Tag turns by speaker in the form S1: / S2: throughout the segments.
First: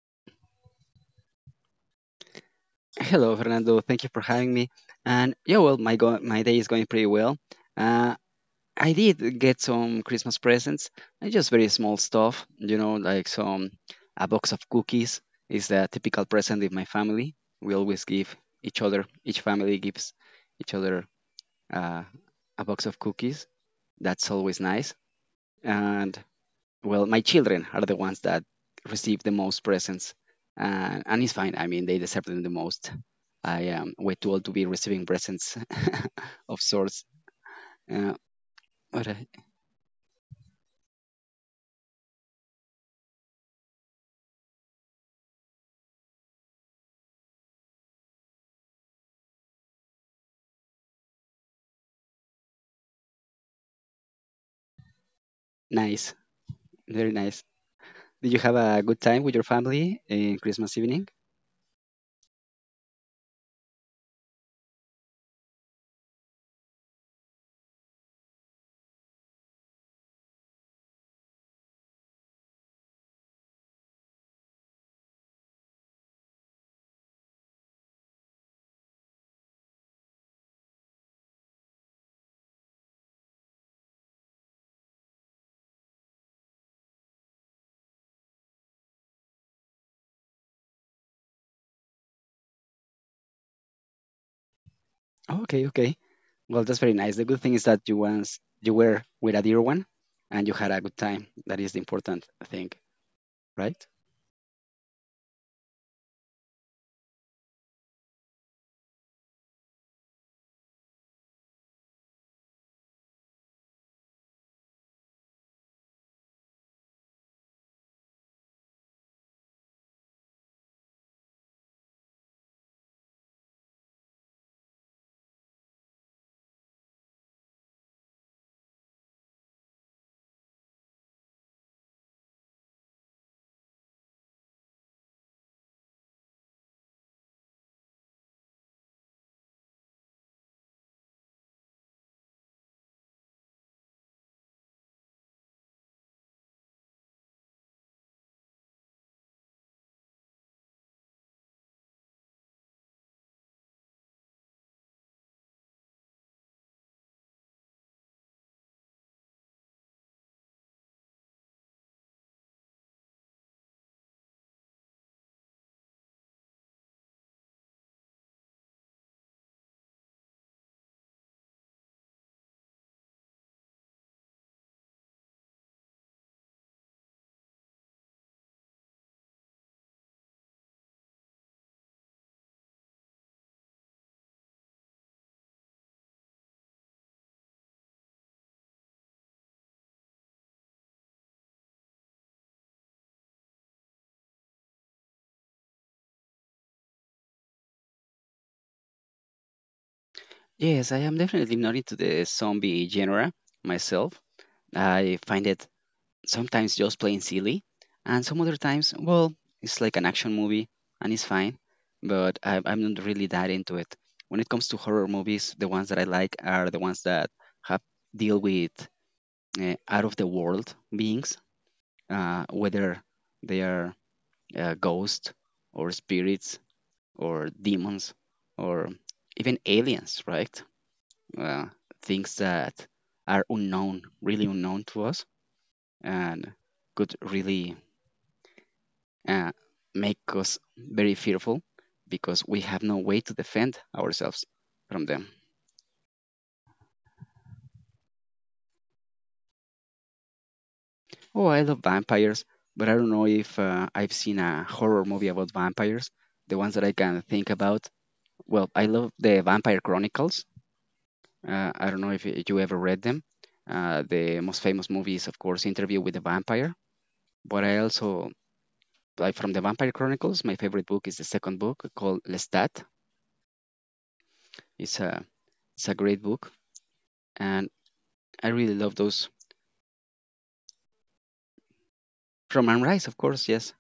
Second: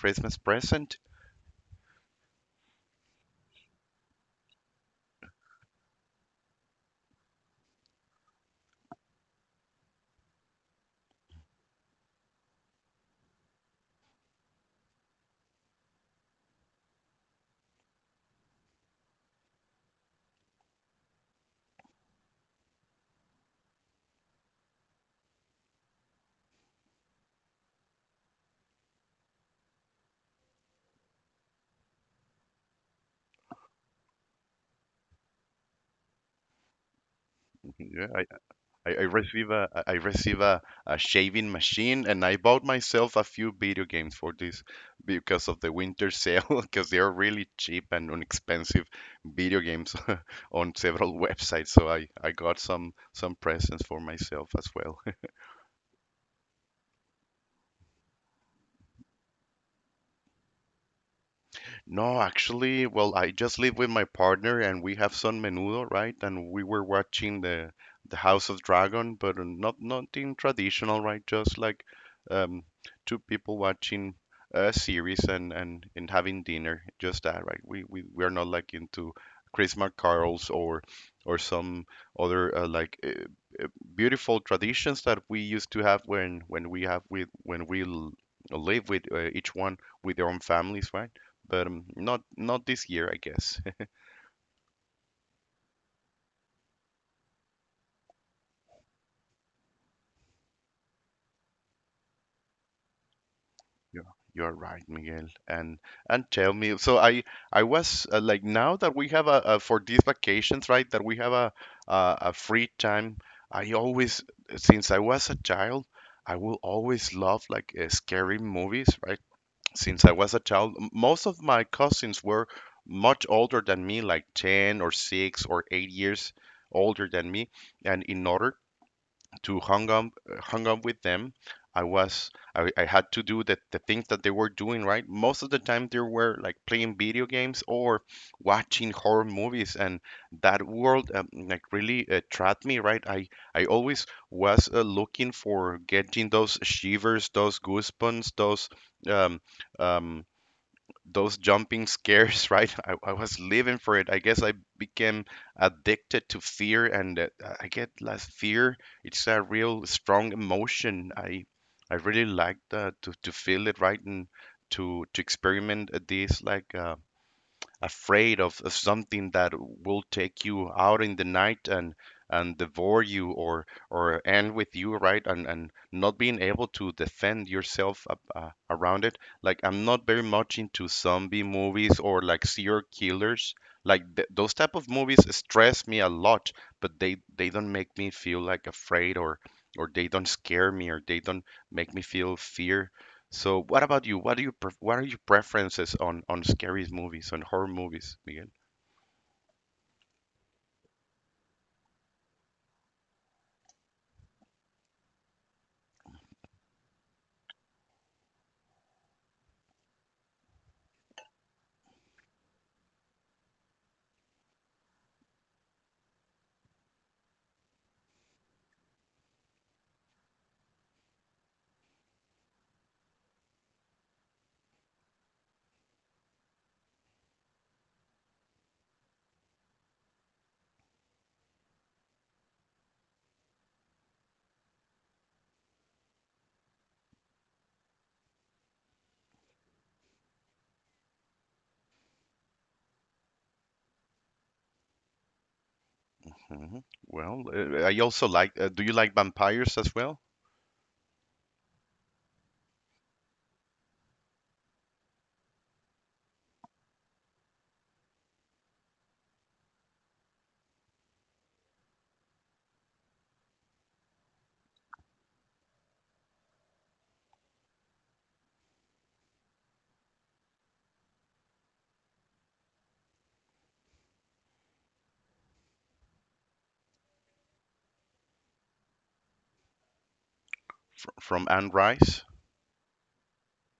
S1: Christmas present?
S2: Hello, Fernando. Thank you for having me. And yeah, well, my day is going pretty well. Uh, I did get some Christmas presents, just very small stuff, you know, like some a box of cookies is the typical present in my family. We always give each family gives each other uh, a box of cookies. That's always nice. And well, my children are the ones that receive the most presents, and it's fine. I mean, they deserve them the most. I am way too old to be receiving presents of sorts.
S1: Yeah,
S2: Uh,
S1: I, I
S2: but
S1: receive a I receive a shaving machine and I bought myself a few video games for this because of the winter sale because they are really cheap and inexpensive video games on several websites, so I got some presents for myself as well.
S2: Nice, very nice. Did you have a good time with your family in Christmas evening?
S1: No, actually, well, I just live with my partner and we have some menudo, right? And we were watching the House of Dragon, but not nothing traditional, right? Just like um, two people watching a series and and having dinner, just that, right? We are not like into Christmas carols or some other uh, beautiful traditions that we used to have when we have with when we l- live with each one with their own families, right? But not not this year, I guess.
S2: Oh, okay, okay. Well, that's very nice. The good thing is that you once you were with a dear one, and you had a good time. That is the important thing, right?
S1: Yeah. You are right, Miguel. And tell me, so I was like, now that we have a for these vacations, right? That we have a free time. I always, since I was a child, I will always love like scary movies, right? Since I was a child, most of my cousins were much older than me, like 10 or 6 or 8 years older than me. And in order to hung up with them, I had to do the things that they were doing, right? Most of the time they were like playing video games or watching horror movies, and that world like really trapped me, right? I always was looking for getting those shivers, those goosebumps, um, um those jumping scares, right? I was living for it. I guess I became addicted to fear, and I get less fear. It's a real strong emotion. I really like that to feel it, right, and to experiment at this like. Afraid of something that will take you out in the night and devour you or end with you, right? And not being able to defend yourself around it. Like, I'm not very much into zombie movies or like serial killers. Like those type of movies stress me a lot, but they don't make me feel like afraid or they don't scare me or they don't make me feel fear. So, what about you? What do you pref what are your preferences on scary movies, on horror movies, Miguel?
S2: Yes, I am definitely not into the zombie genre myself. I find it sometimes just plain silly, and some other times, well, it's like an action movie and it's fine, but I'm not really that into it. When it comes to horror movies, the ones that I like are the ones that have deal with out of the world beings, whether they are ghosts or spirits or demons or even aliens, right? Uh, Things that are unknown, really unknown to us, and could really uh, make us very fearful because we have no way to defend ourselves from them.
S1: Hmm. Well, I also like. Do you like vampires as well?
S2: Oh, I love vampires, but I don't know if I've seen a horror movie about vampires. The ones that I can think about. Well, I love the Vampire Chronicles. I don't know if you ever read them. The most famous movie is, of course, Interview with the Vampire. But I also, like from the Vampire Chronicles, my favorite book is the second book called Lestat. It's a, it's a great book. And I really love those
S1: Fr from Anne Rice.
S2: Roman rice, of course. Yes.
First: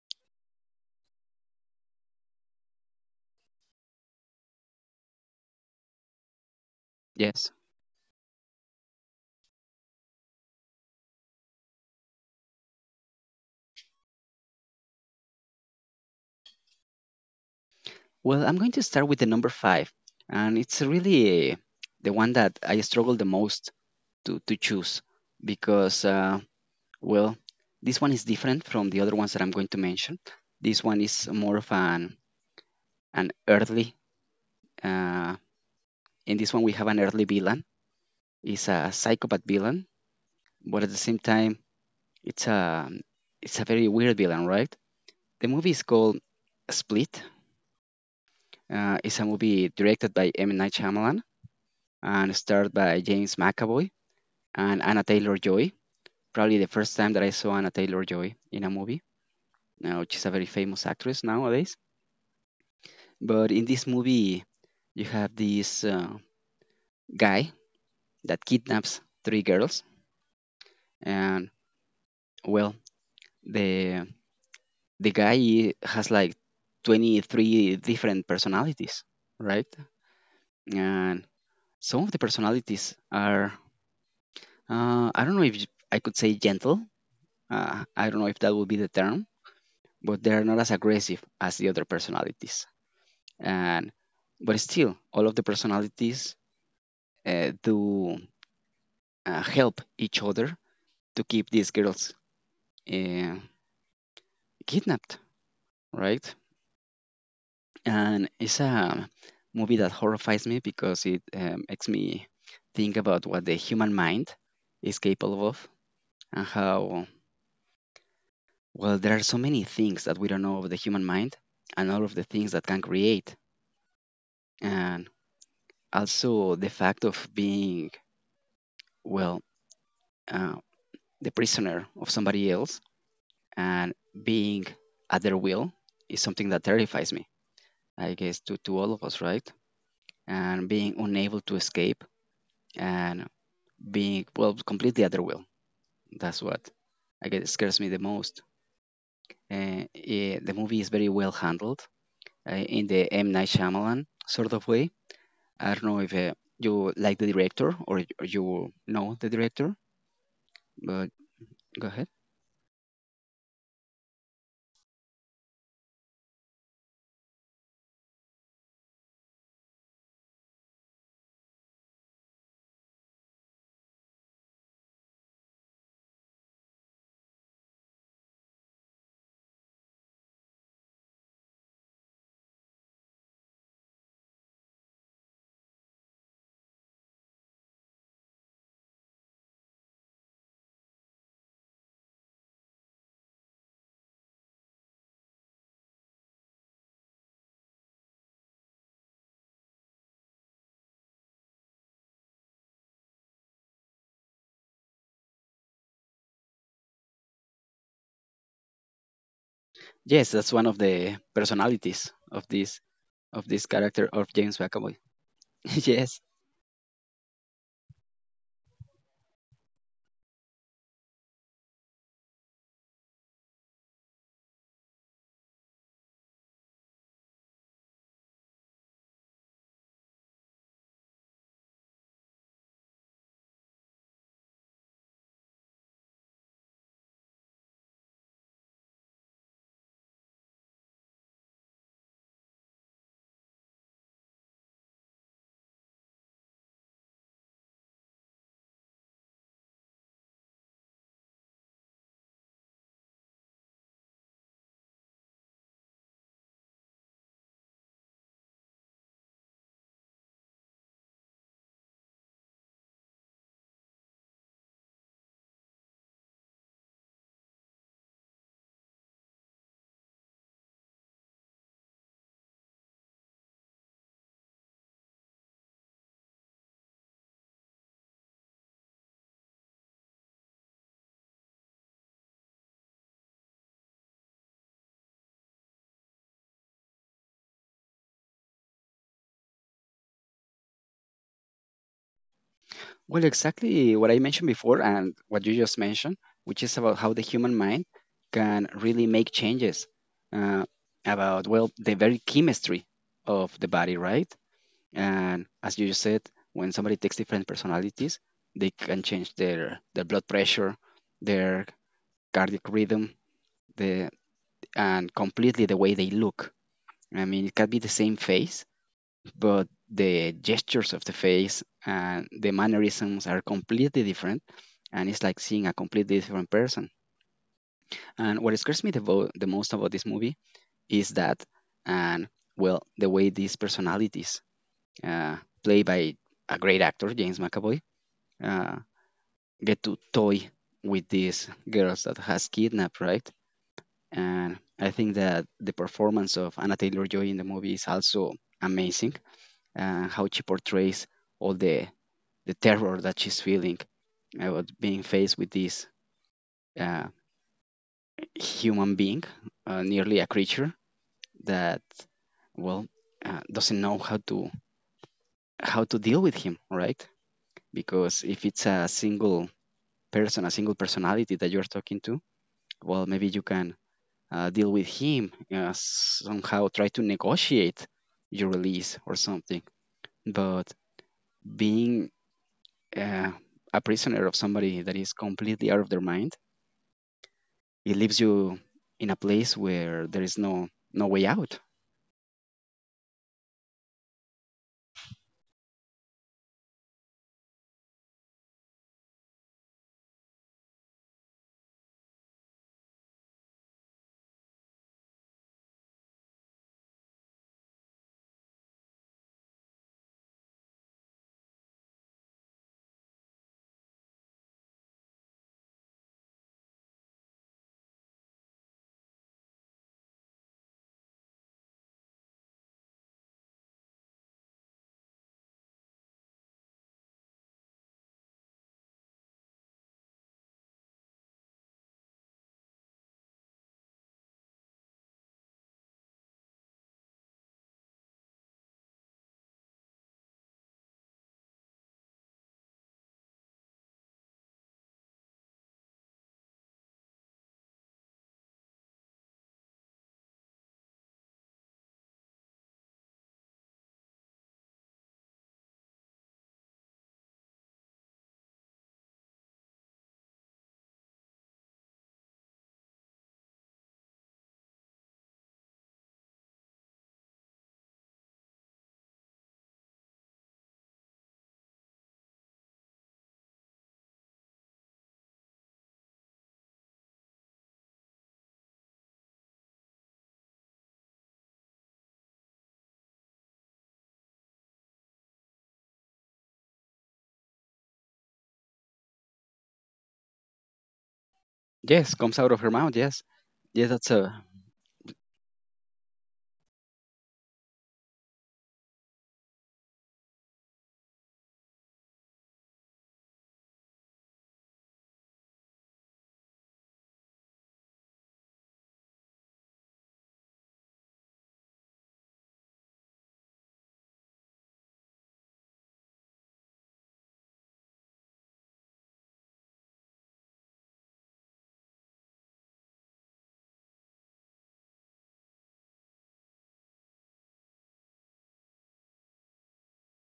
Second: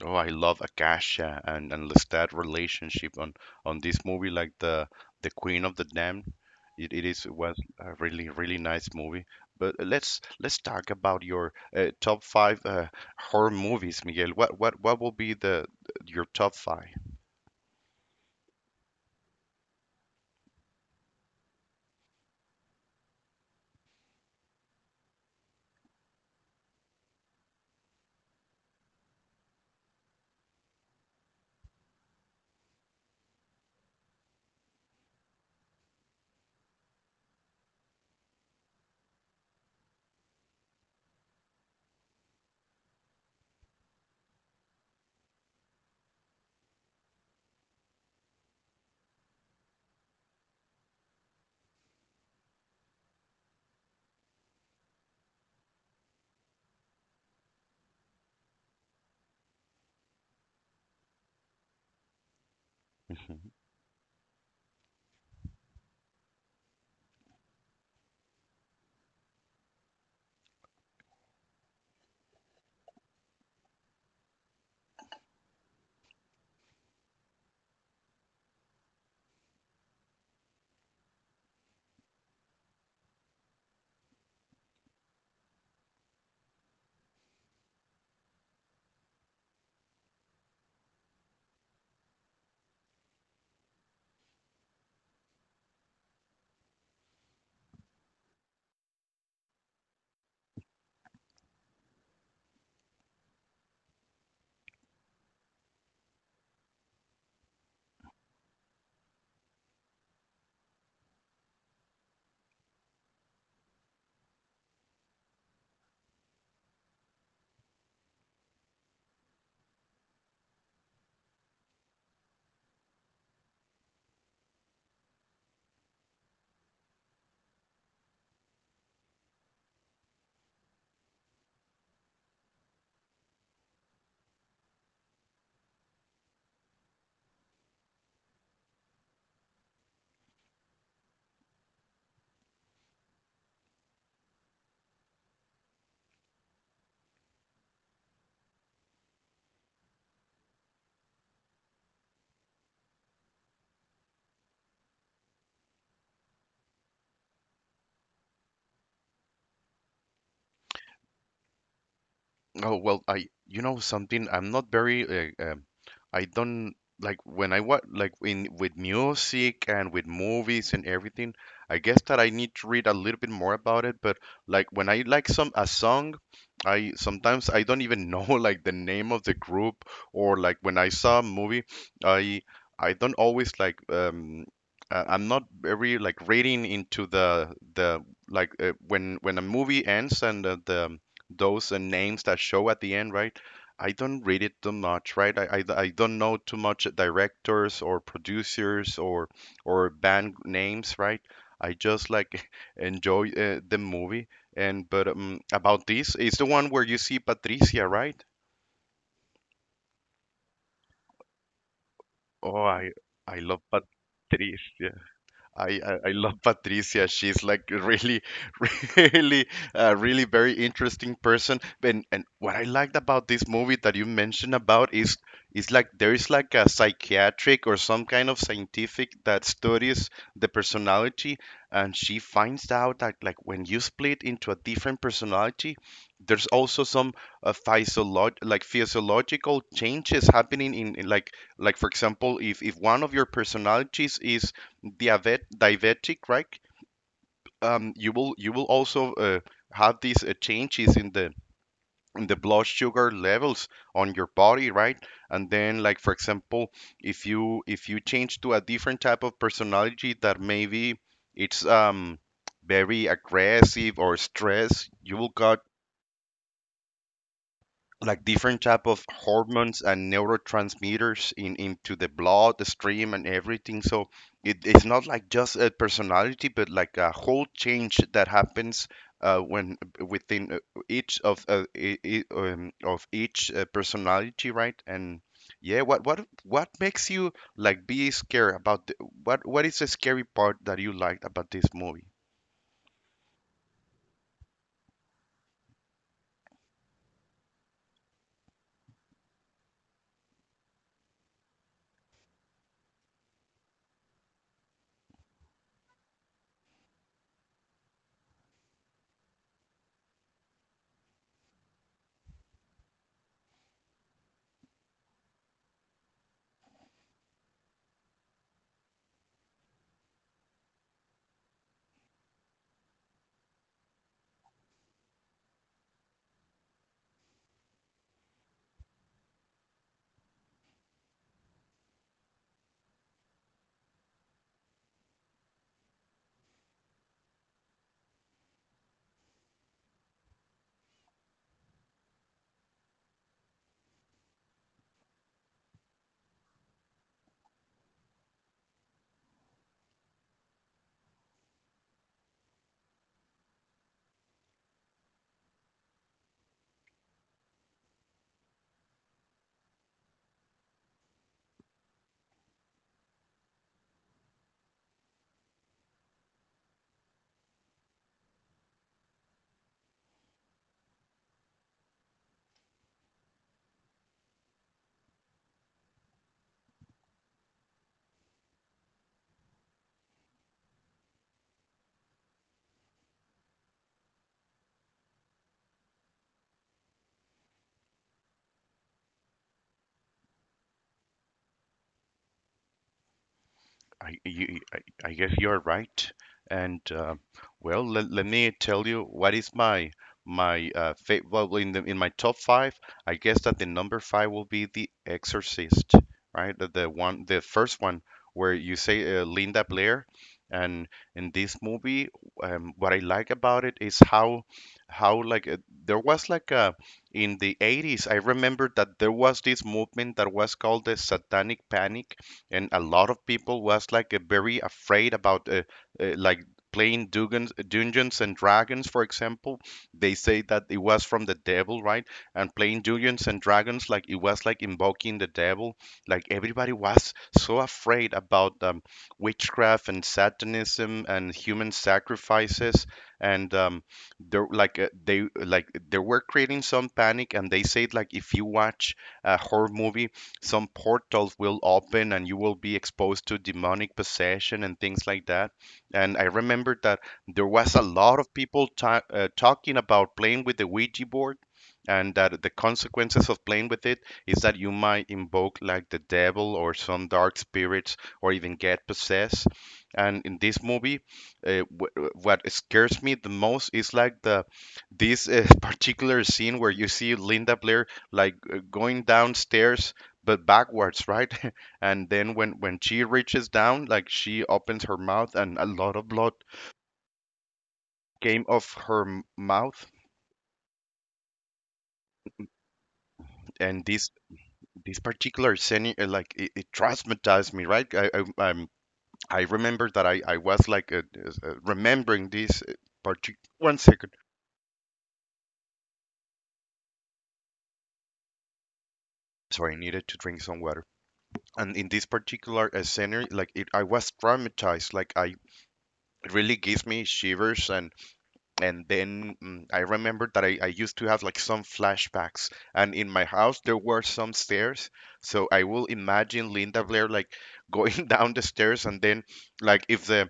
S1: Oh, I love Akasha and Lestat relationship on this movie, like the Queen of the Damned. It is
S2: Yes.
S1: was a really really nice movie. But let's talk about your top five horror movies, Miguel. What will be the your top five?
S2: Well, I'm going to start with the number five, and it's really eh, the one that I struggle the most to choose because, well, this one is different from the other ones that I'm going to mention. This one is more of an early. Uh, in this one, we have an early villain. It's a psychopath villain, but at the same time, it's a it's a very weird villain, right? The movie is called Split. It's a movie directed by M. Night Shyamalan and starred by James McAvoy and Anna Taylor Joy. Probably the first time that I saw Anna Taylor Joy in a movie. Now she's a very famous actress nowadays. But in this movie, you have this guy that kidnaps three girls, and well, the the guy has like 23 different personalities, right? And some of the personalities are I don't know if I could say gentle. I don't know if that would be the term, but they are not as aggressive as the other personalities. And but still, all of the personalities do help each other to keep these girls uh, kidnapped, right? And it's a movie that horrifies me because it makes me think about what the human mind is capable of and how well there are so many things that we don't know of the human mind and all of the things that can create and also the fact of being well uh, the prisoner of somebody else and being at their will is something that terrifies me, I guess, to, all of us, right? And being unable to escape and being, well, completely at their will. That's what I guess scares me the most. The movie is very well handled in the M. Night Shyamalan sort of way. I don't know if you like the director or or you know the director, but go ahead.
S1: Oh, well, I, you know something, I'm not very, uh, um, I don't like when I watch like in with music and with movies and everything. I guess that I need to read a little bit more about it, but like when I like some a song, I sometimes I don't even know like the name of the group or like when I saw a movie, I I don't always like I'm not very like reading into the like when a movie ends and the those names that show at the end, right? I don't read it too much, right? I don't know too much directors or producers or band names, right? I just like enjoy the movie. And but about this, it's the one where you see Patricia, right?
S2: Yes, that's one of the personalities
S1: Oh, I
S2: of
S1: love
S2: this character of James
S1: Patricia.
S2: McAvoy.
S1: I
S2: Yes.
S1: love Patricia. She's like a really, really, really very interesting person. And what I liked about this movie that you mentioned about is like there is like a psychiatric or some kind of scientific that studies the personality, and she finds out that like when you split into a different personality, there's also some physiolog like physiological changes happening in like for example, if one of your personalities is diavet- diabetic, right? You will also have these changes in the blood sugar levels on your body, right? And then, like for example, if you change to a different type of personality that maybe it's very aggressive or stress, you will got like different type of hormones and neurotransmitters in into the blood the stream and everything. So it, it's not like just a personality but like a whole change that happens when within each of of each personality, right? And yeah, what makes you like be scared about the, what is the scary part that you liked about this movie?
S2: Well, exactly what I mentioned before and what you just mentioned, which is about how the human mind can really make changes uh, about, well, the very chemistry of the body, right? And as you just said, when somebody takes different personalities, they can change their blood pressure, their cardiac rhythm, the, and completely the way they look. I mean, it can be the same face, but the gestures of the face and the mannerisms are completely different. And it's like seeing a completely different person. And what scares me the most about this movie is that, and well, the way these personalities, uh, played by a great actor, James McAvoy, uh, get to toy with these girls that has kidnapped, right? And I think that the performance of Anna Taylor Joy in the movie is also amazing, and how she portrays all the terror that she's feeling about being faced with this uh, human being, nearly a creature that well doesn't know how to deal with him, right? Because if it's a single person, a single personality that you're talking to, well, maybe you can deal with him somehow, try to negotiate your release or something. But being uh, a prisoner of somebody that is completely out of their mind, it leaves you in a place where there is no way out.
S1: I, you, I, I guess you're right. And well, let me tell you what is my my fa well, in the in my top five. I guess that the number five will be The Exorcist, right? The one, the first one where you say Linda Blair, and in this movie, what I like about it is how like there was like a in the 80s. I remember that there was this movement that was called the Satanic Panic, and a lot of people was like very afraid about like playing Dugans, Dungeons and Dragons, for example. They say that it was from the devil, right? And playing Dungeons and Dragons, like it was like invoking the devil. Like everybody was so afraid about witchcraft and Satanism and human sacrifices, and there like they were creating some panic, and they said like if you watch a horror movie, some portals will open and you will be exposed to demonic possession and things like that. And I remember that there was a lot of people talking about playing with the Ouija board, and that the consequences of playing with it is that you might invoke like the devil or some dark spirits or even get possessed. And in this movie, what scares me the most is like the this particular scene where you see Linda Blair like going downstairs but backwards, right? And then when she reaches down, like she opens her mouth and a lot of blood came off her mouth.
S2: Yes, comes out of her mouth. Yes,
S1: And
S2: yes, that's
S1: this
S2: a.
S1: this particular scene, like it traumatized me, right? I um I remember that I was like remembering this particular. One second. So I needed to drink some water. And in this particular scenario, like it, I was traumatized. Like I it really gives me shivers and. And then I remember that I used to have like some flashbacks, and in my house there were some stairs. So I will imagine Linda Blair like going down the stairs, and then like if the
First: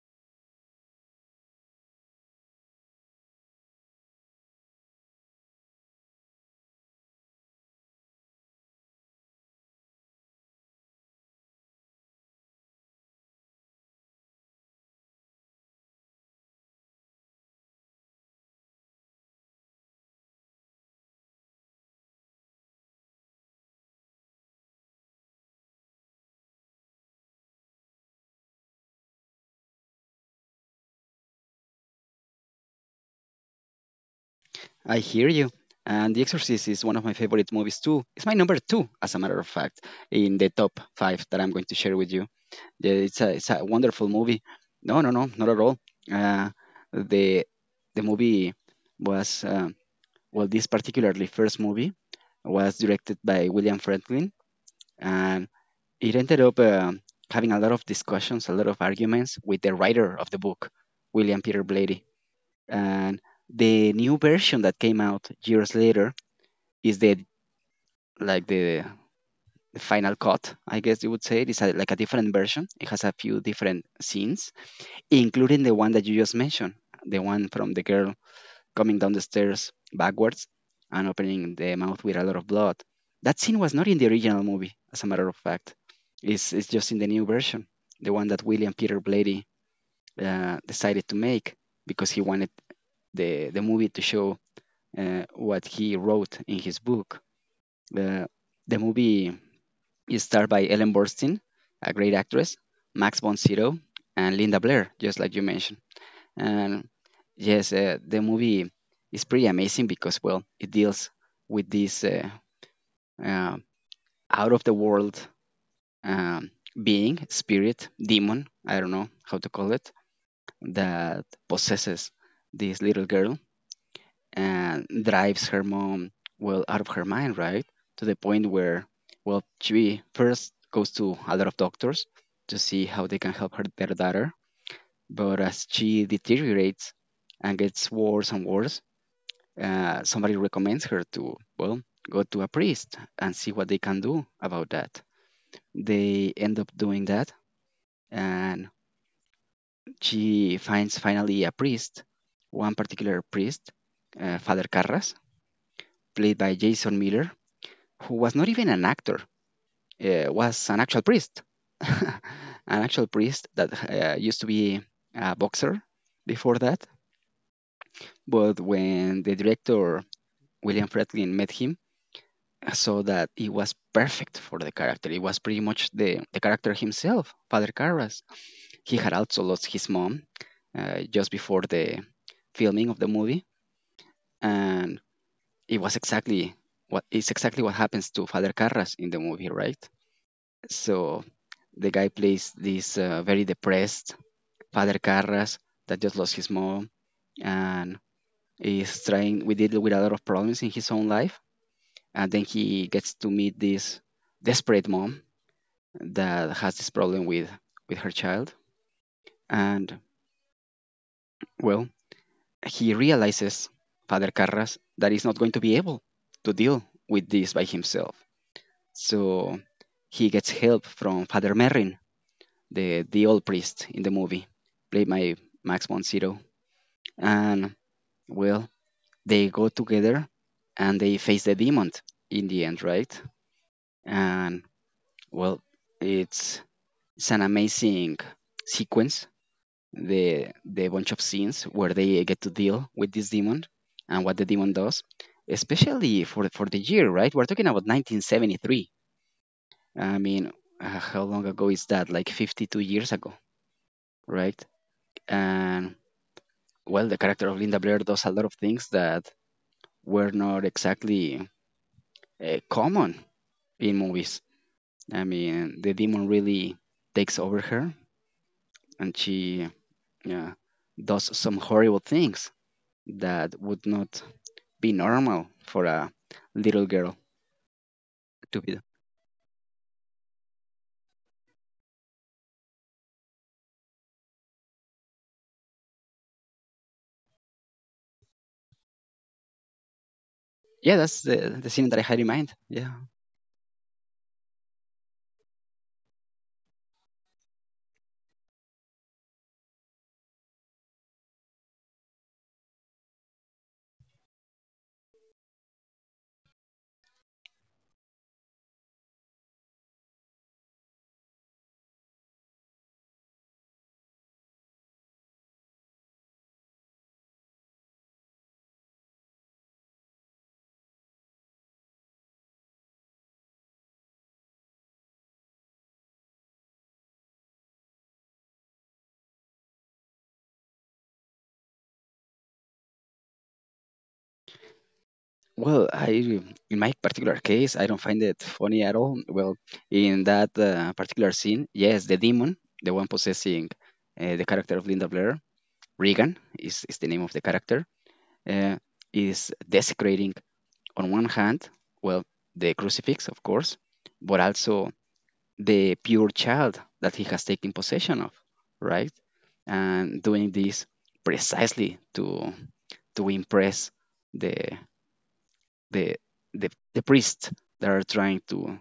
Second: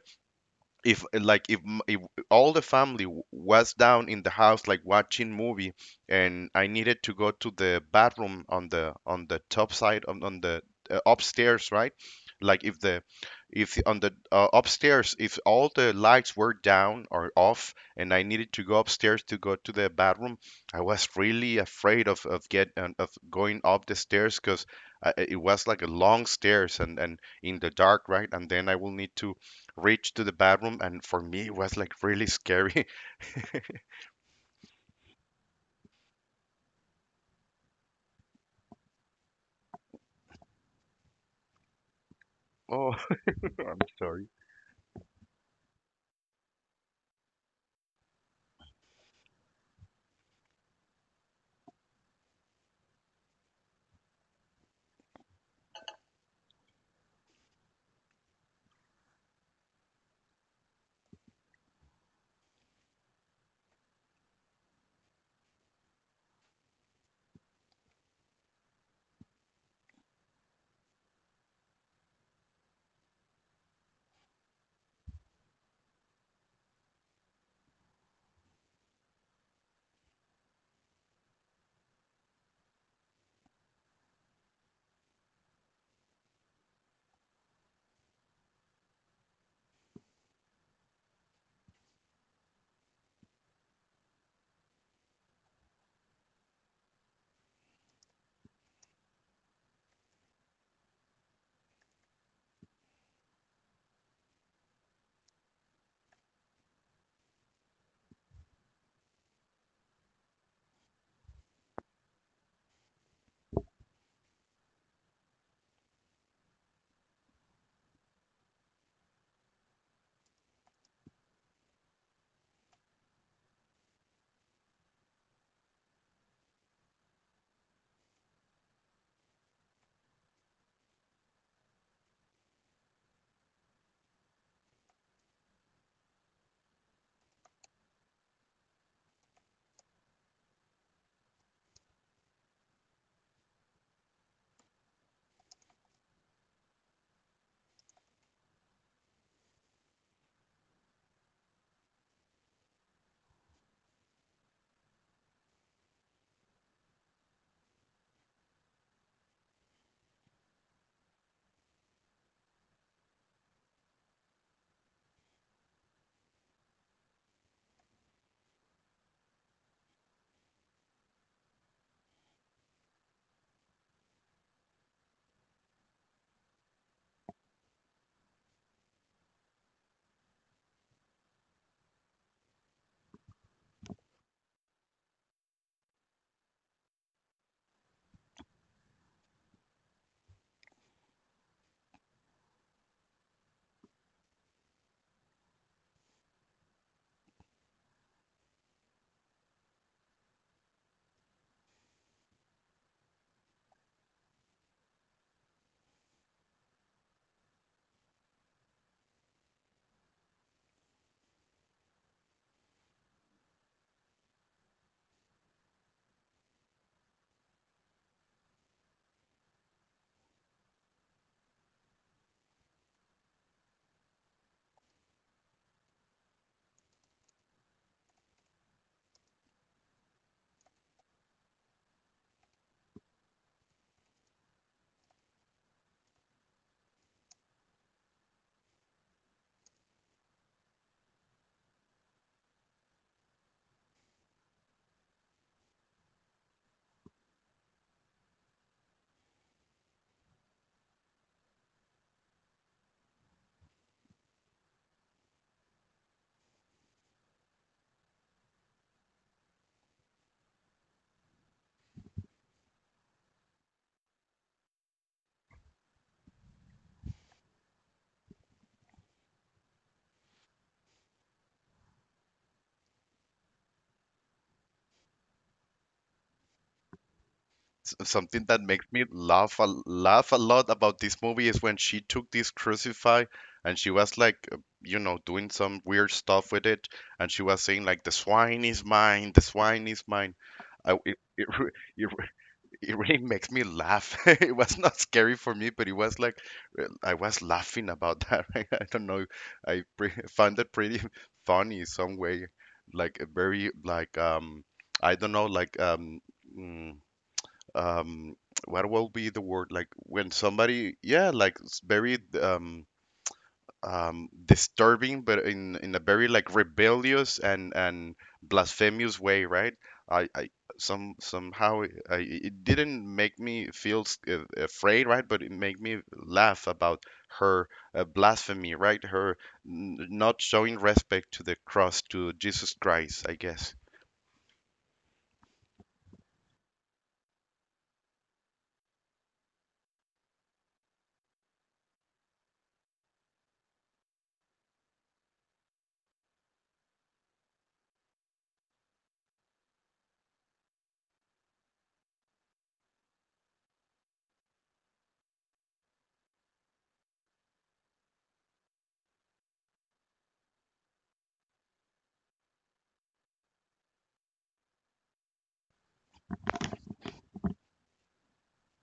S1: if like if, if all the family was down in the house like watching movie and I needed to go to the bathroom on the top side on the upstairs, right? Like if the if on the upstairs if all the lights were down or off and I needed to go upstairs to go to the bathroom, I was really afraid of get of going up the stairs because it was like a long stairs and in the dark, right? And then I will need to reach to the bathroom, and for me it was like really scary.
S2: I hear you. And The Exorcist is one of my favorite movies too. It's my number two, as a matter of fact, in the top five that I'm going to share with you. Yeah,
S1: Oh,
S2: it's a
S1: I'm
S2: wonderful
S1: sorry.
S2: movie. No, no, no, not at all. Uh, the the movie was well, this particularly first movie was directed by William Franklin, and it ended up having a lot of discussions, a lot of arguments with the writer of the book, William Peter Blatty. And the new version that came out years later is the like the final cut, I guess you would say. It is a, like a different version. It has a few different scenes, including the one that you just mentioned, the one from the girl coming down the stairs backwards and opening the mouth with a lot of blood. That scene was not in the original movie, as a matter of fact. It's just in the new version, the one that William Peter Blatty decided to make because he wanted the movie to show what he wrote in his book. Uh, the movie is starred by Ellen Burstyn, a great actress, Max von Sydow, and Linda Blair, just like you mentioned. And yes, the movie is pretty amazing because, well, it deals with this uh, out of the world um, being, spirit, demon, I don't know how to call it, that possesses this little girl and drives her mom, well, out of her mind, right? To the point where, well, she first goes to a lot of doctors to see how they can help her, their daughter. But as she deteriorates and gets worse and worse, somebody recommends her to, well, go to a priest and see what they can do about that. They end up doing that, and she finds finally a priest, one particular priest, Father Carras, played by Jason Miller, who was not even an actor, was an actual priest, an actual priest that used to be a boxer before that. But when the director William Friedkin met him, so that it was perfect for the character. It was pretty much the character himself, Father Carras. He had also lost his mom just before the filming of the movie, and it was exactly what is exactly what happens to Father Carras in the movie, right? So the guy plays this very depressed Father Carras that just lost his mom and is trying we deal with a lot of problems in his own life, and then he gets to meet this desperate mom that has this problem with her child and well he realizes Father Carras that he's not going to be able to deal with this by himself, so he gets help from Father Merrin, the old priest in the movie, played by Max von Sydow. And well, they go together and they face the demon in the end, right? And well, it's it's an amazing sequence, the bunch of scenes where they get to deal with this demon and what the demon does, especially for the year, right? We're talking about 1973. I mean, how long ago is that? Like 52 years ago, right? And well, the character of Linda Blair does a lot of things that were not exactly common in movies. I mean, the demon really takes over her, and she uh, does some horrible things that would not be normal for a little girl
S1: Something that
S2: to be.
S1: makes me laugh laugh a lot about this movie is when she took this crucify and she was like, you know, doing some weird stuff with it, and she was saying like, "The swine is mine, the swine is mine."
S2: Yeah,
S1: I, it,
S2: that's the,
S1: it, re-
S2: the scene that I
S1: it
S2: had in mind. Yeah.
S1: it really makes me laugh. It was not scary for me, but it was like I was laughing about that. I don't know. I pre found it pretty funny some way, like a very like I don't know like um mm, um what will be the word like when somebody yeah like it's very disturbing, but in a very like rebellious and blasphemous way, right? I Somehow it didn't make me feel afraid, right? But it made me laugh about her blasphemy, right? Her not showing respect to the cross, to Jesus Christ, I guess.
S2: Well, I in my particular case, I don't find it funny at all. Well, in that particular scene, yes, the demon, the one possessing the character of Linda Blair, Regan is the name of the character, uh, is desecrating on one hand, well, the crucifix, of course, but also the pure child that he has taken possession of, right? And doing this precisely to impress the the the priests that are trying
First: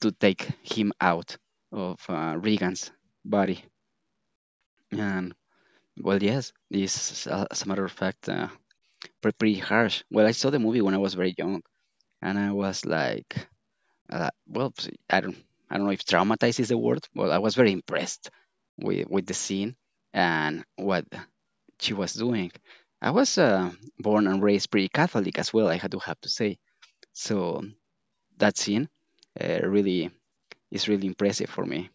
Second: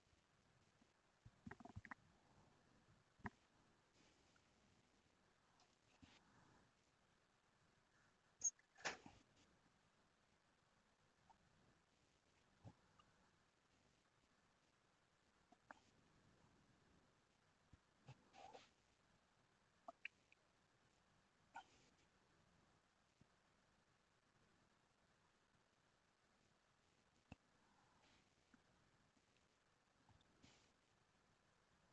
S2: to take him out of Regan's body. And well, yes, this is, as a matter of fact, pretty harsh. Well, I saw the movie when I was very young, and I was like well, I do not I don't, I don't know if traumatized is the word. Well, I was very impressed with the scene and what she was doing. I was born and raised pretty Catholic as well. I had to have to say. So that scene really is really impressive for me.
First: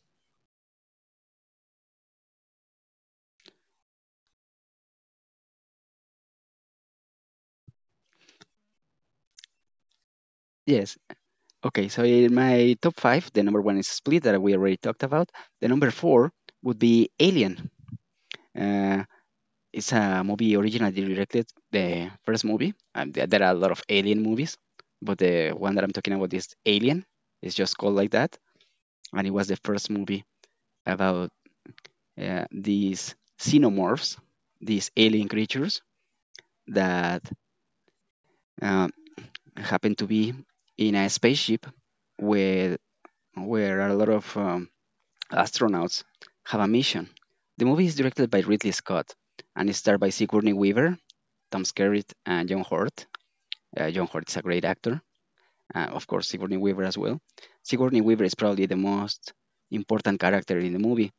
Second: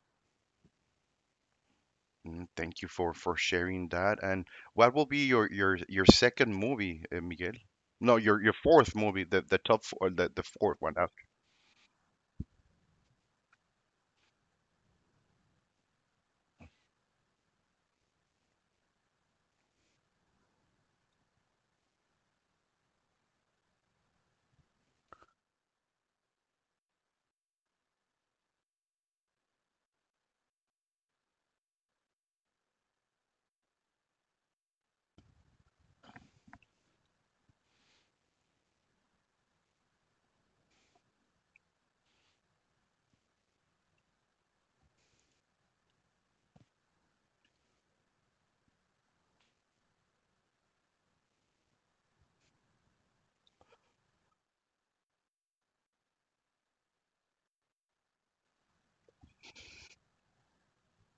S1: Mm. Thank you for sharing that. And what will be your your second movie, Miguel? No, your fourth movie, the top four, the fourth one.
S2: Yes. Okay. So in my top five, the number one is Split that we already talked about. The number four would be Alien. Uh, It's a movie originally directed the first movie. And there are a lot of alien movies, but the one that I'm talking about is Alien. It's just called like that, and it was the first movie about these xenomorphs, these alien creatures that uh, happen to be in a spaceship where where a lot of astronauts have a mission. The movie is directed by Ridley Scott and is starred by Sigourney Weaver, Tom Skerritt, and John Hurt. John Hurt is a great actor. Of course, Sigourney Weaver as well. Sigourney Weaver is probably the most important character in the movie.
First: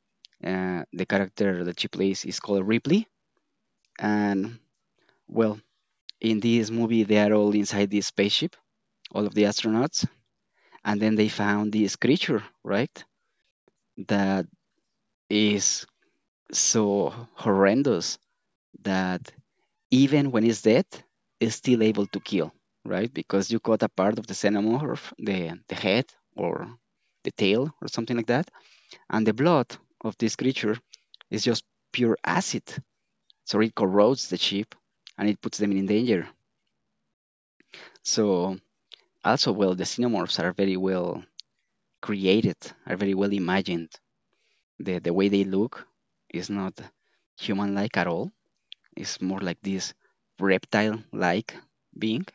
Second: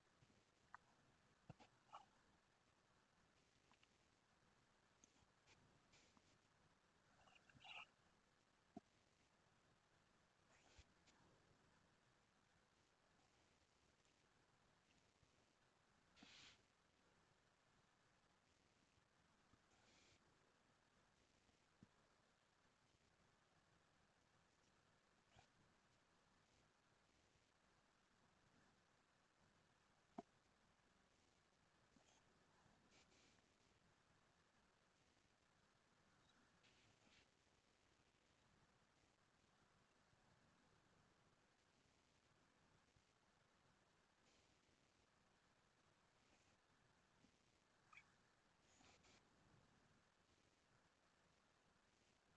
S2: The character that she plays is called Ripley. And well, in this movie, they are all inside this spaceship, all of the astronauts. And then they found this creature, right? That is so horrendous that even when it's dead, it's still able to kill, right? Because you cut a part of the xenomorph, the head or the tail or something like that, and the blood of this creature is just pure acid. So it corrodes the ship and it puts them in danger. So also, well, the xenomorphs are very well created, are very well imagined. The way they look is not human-like at all. It's more like this reptile-like being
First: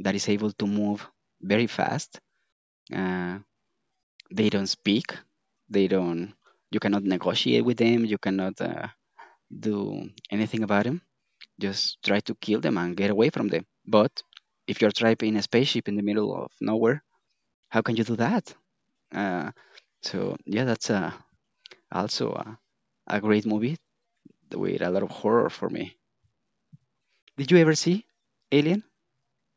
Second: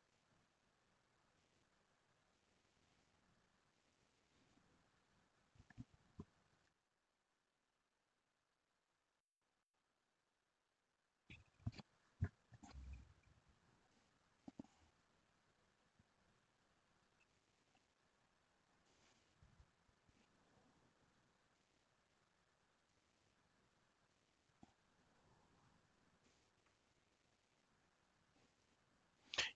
S2: that is able to move very fast. Uh, they don't speak. They don't. You cannot negotiate with them. You cannot do anything about them. Just try to kill them and get away from them. But if you're trapped in a spaceship in the middle of nowhere, how can you do that? Uh, so yeah, that's also a great movie with a lot of horror for me. Did you ever see Alien?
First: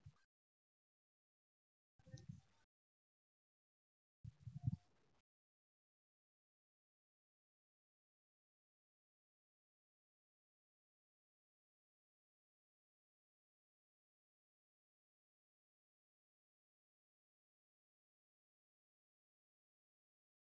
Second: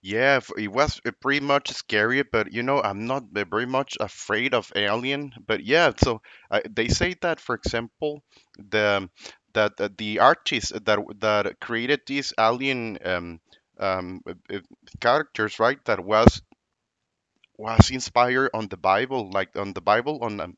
S1: Yeah, it was pretty much scary, but you know, I'm not very much afraid of alien. But yeah, so they say that, for example, the the artists that that created these alien um, uh, uh, characters, right? That was inspired on the Bible, like on the Bible,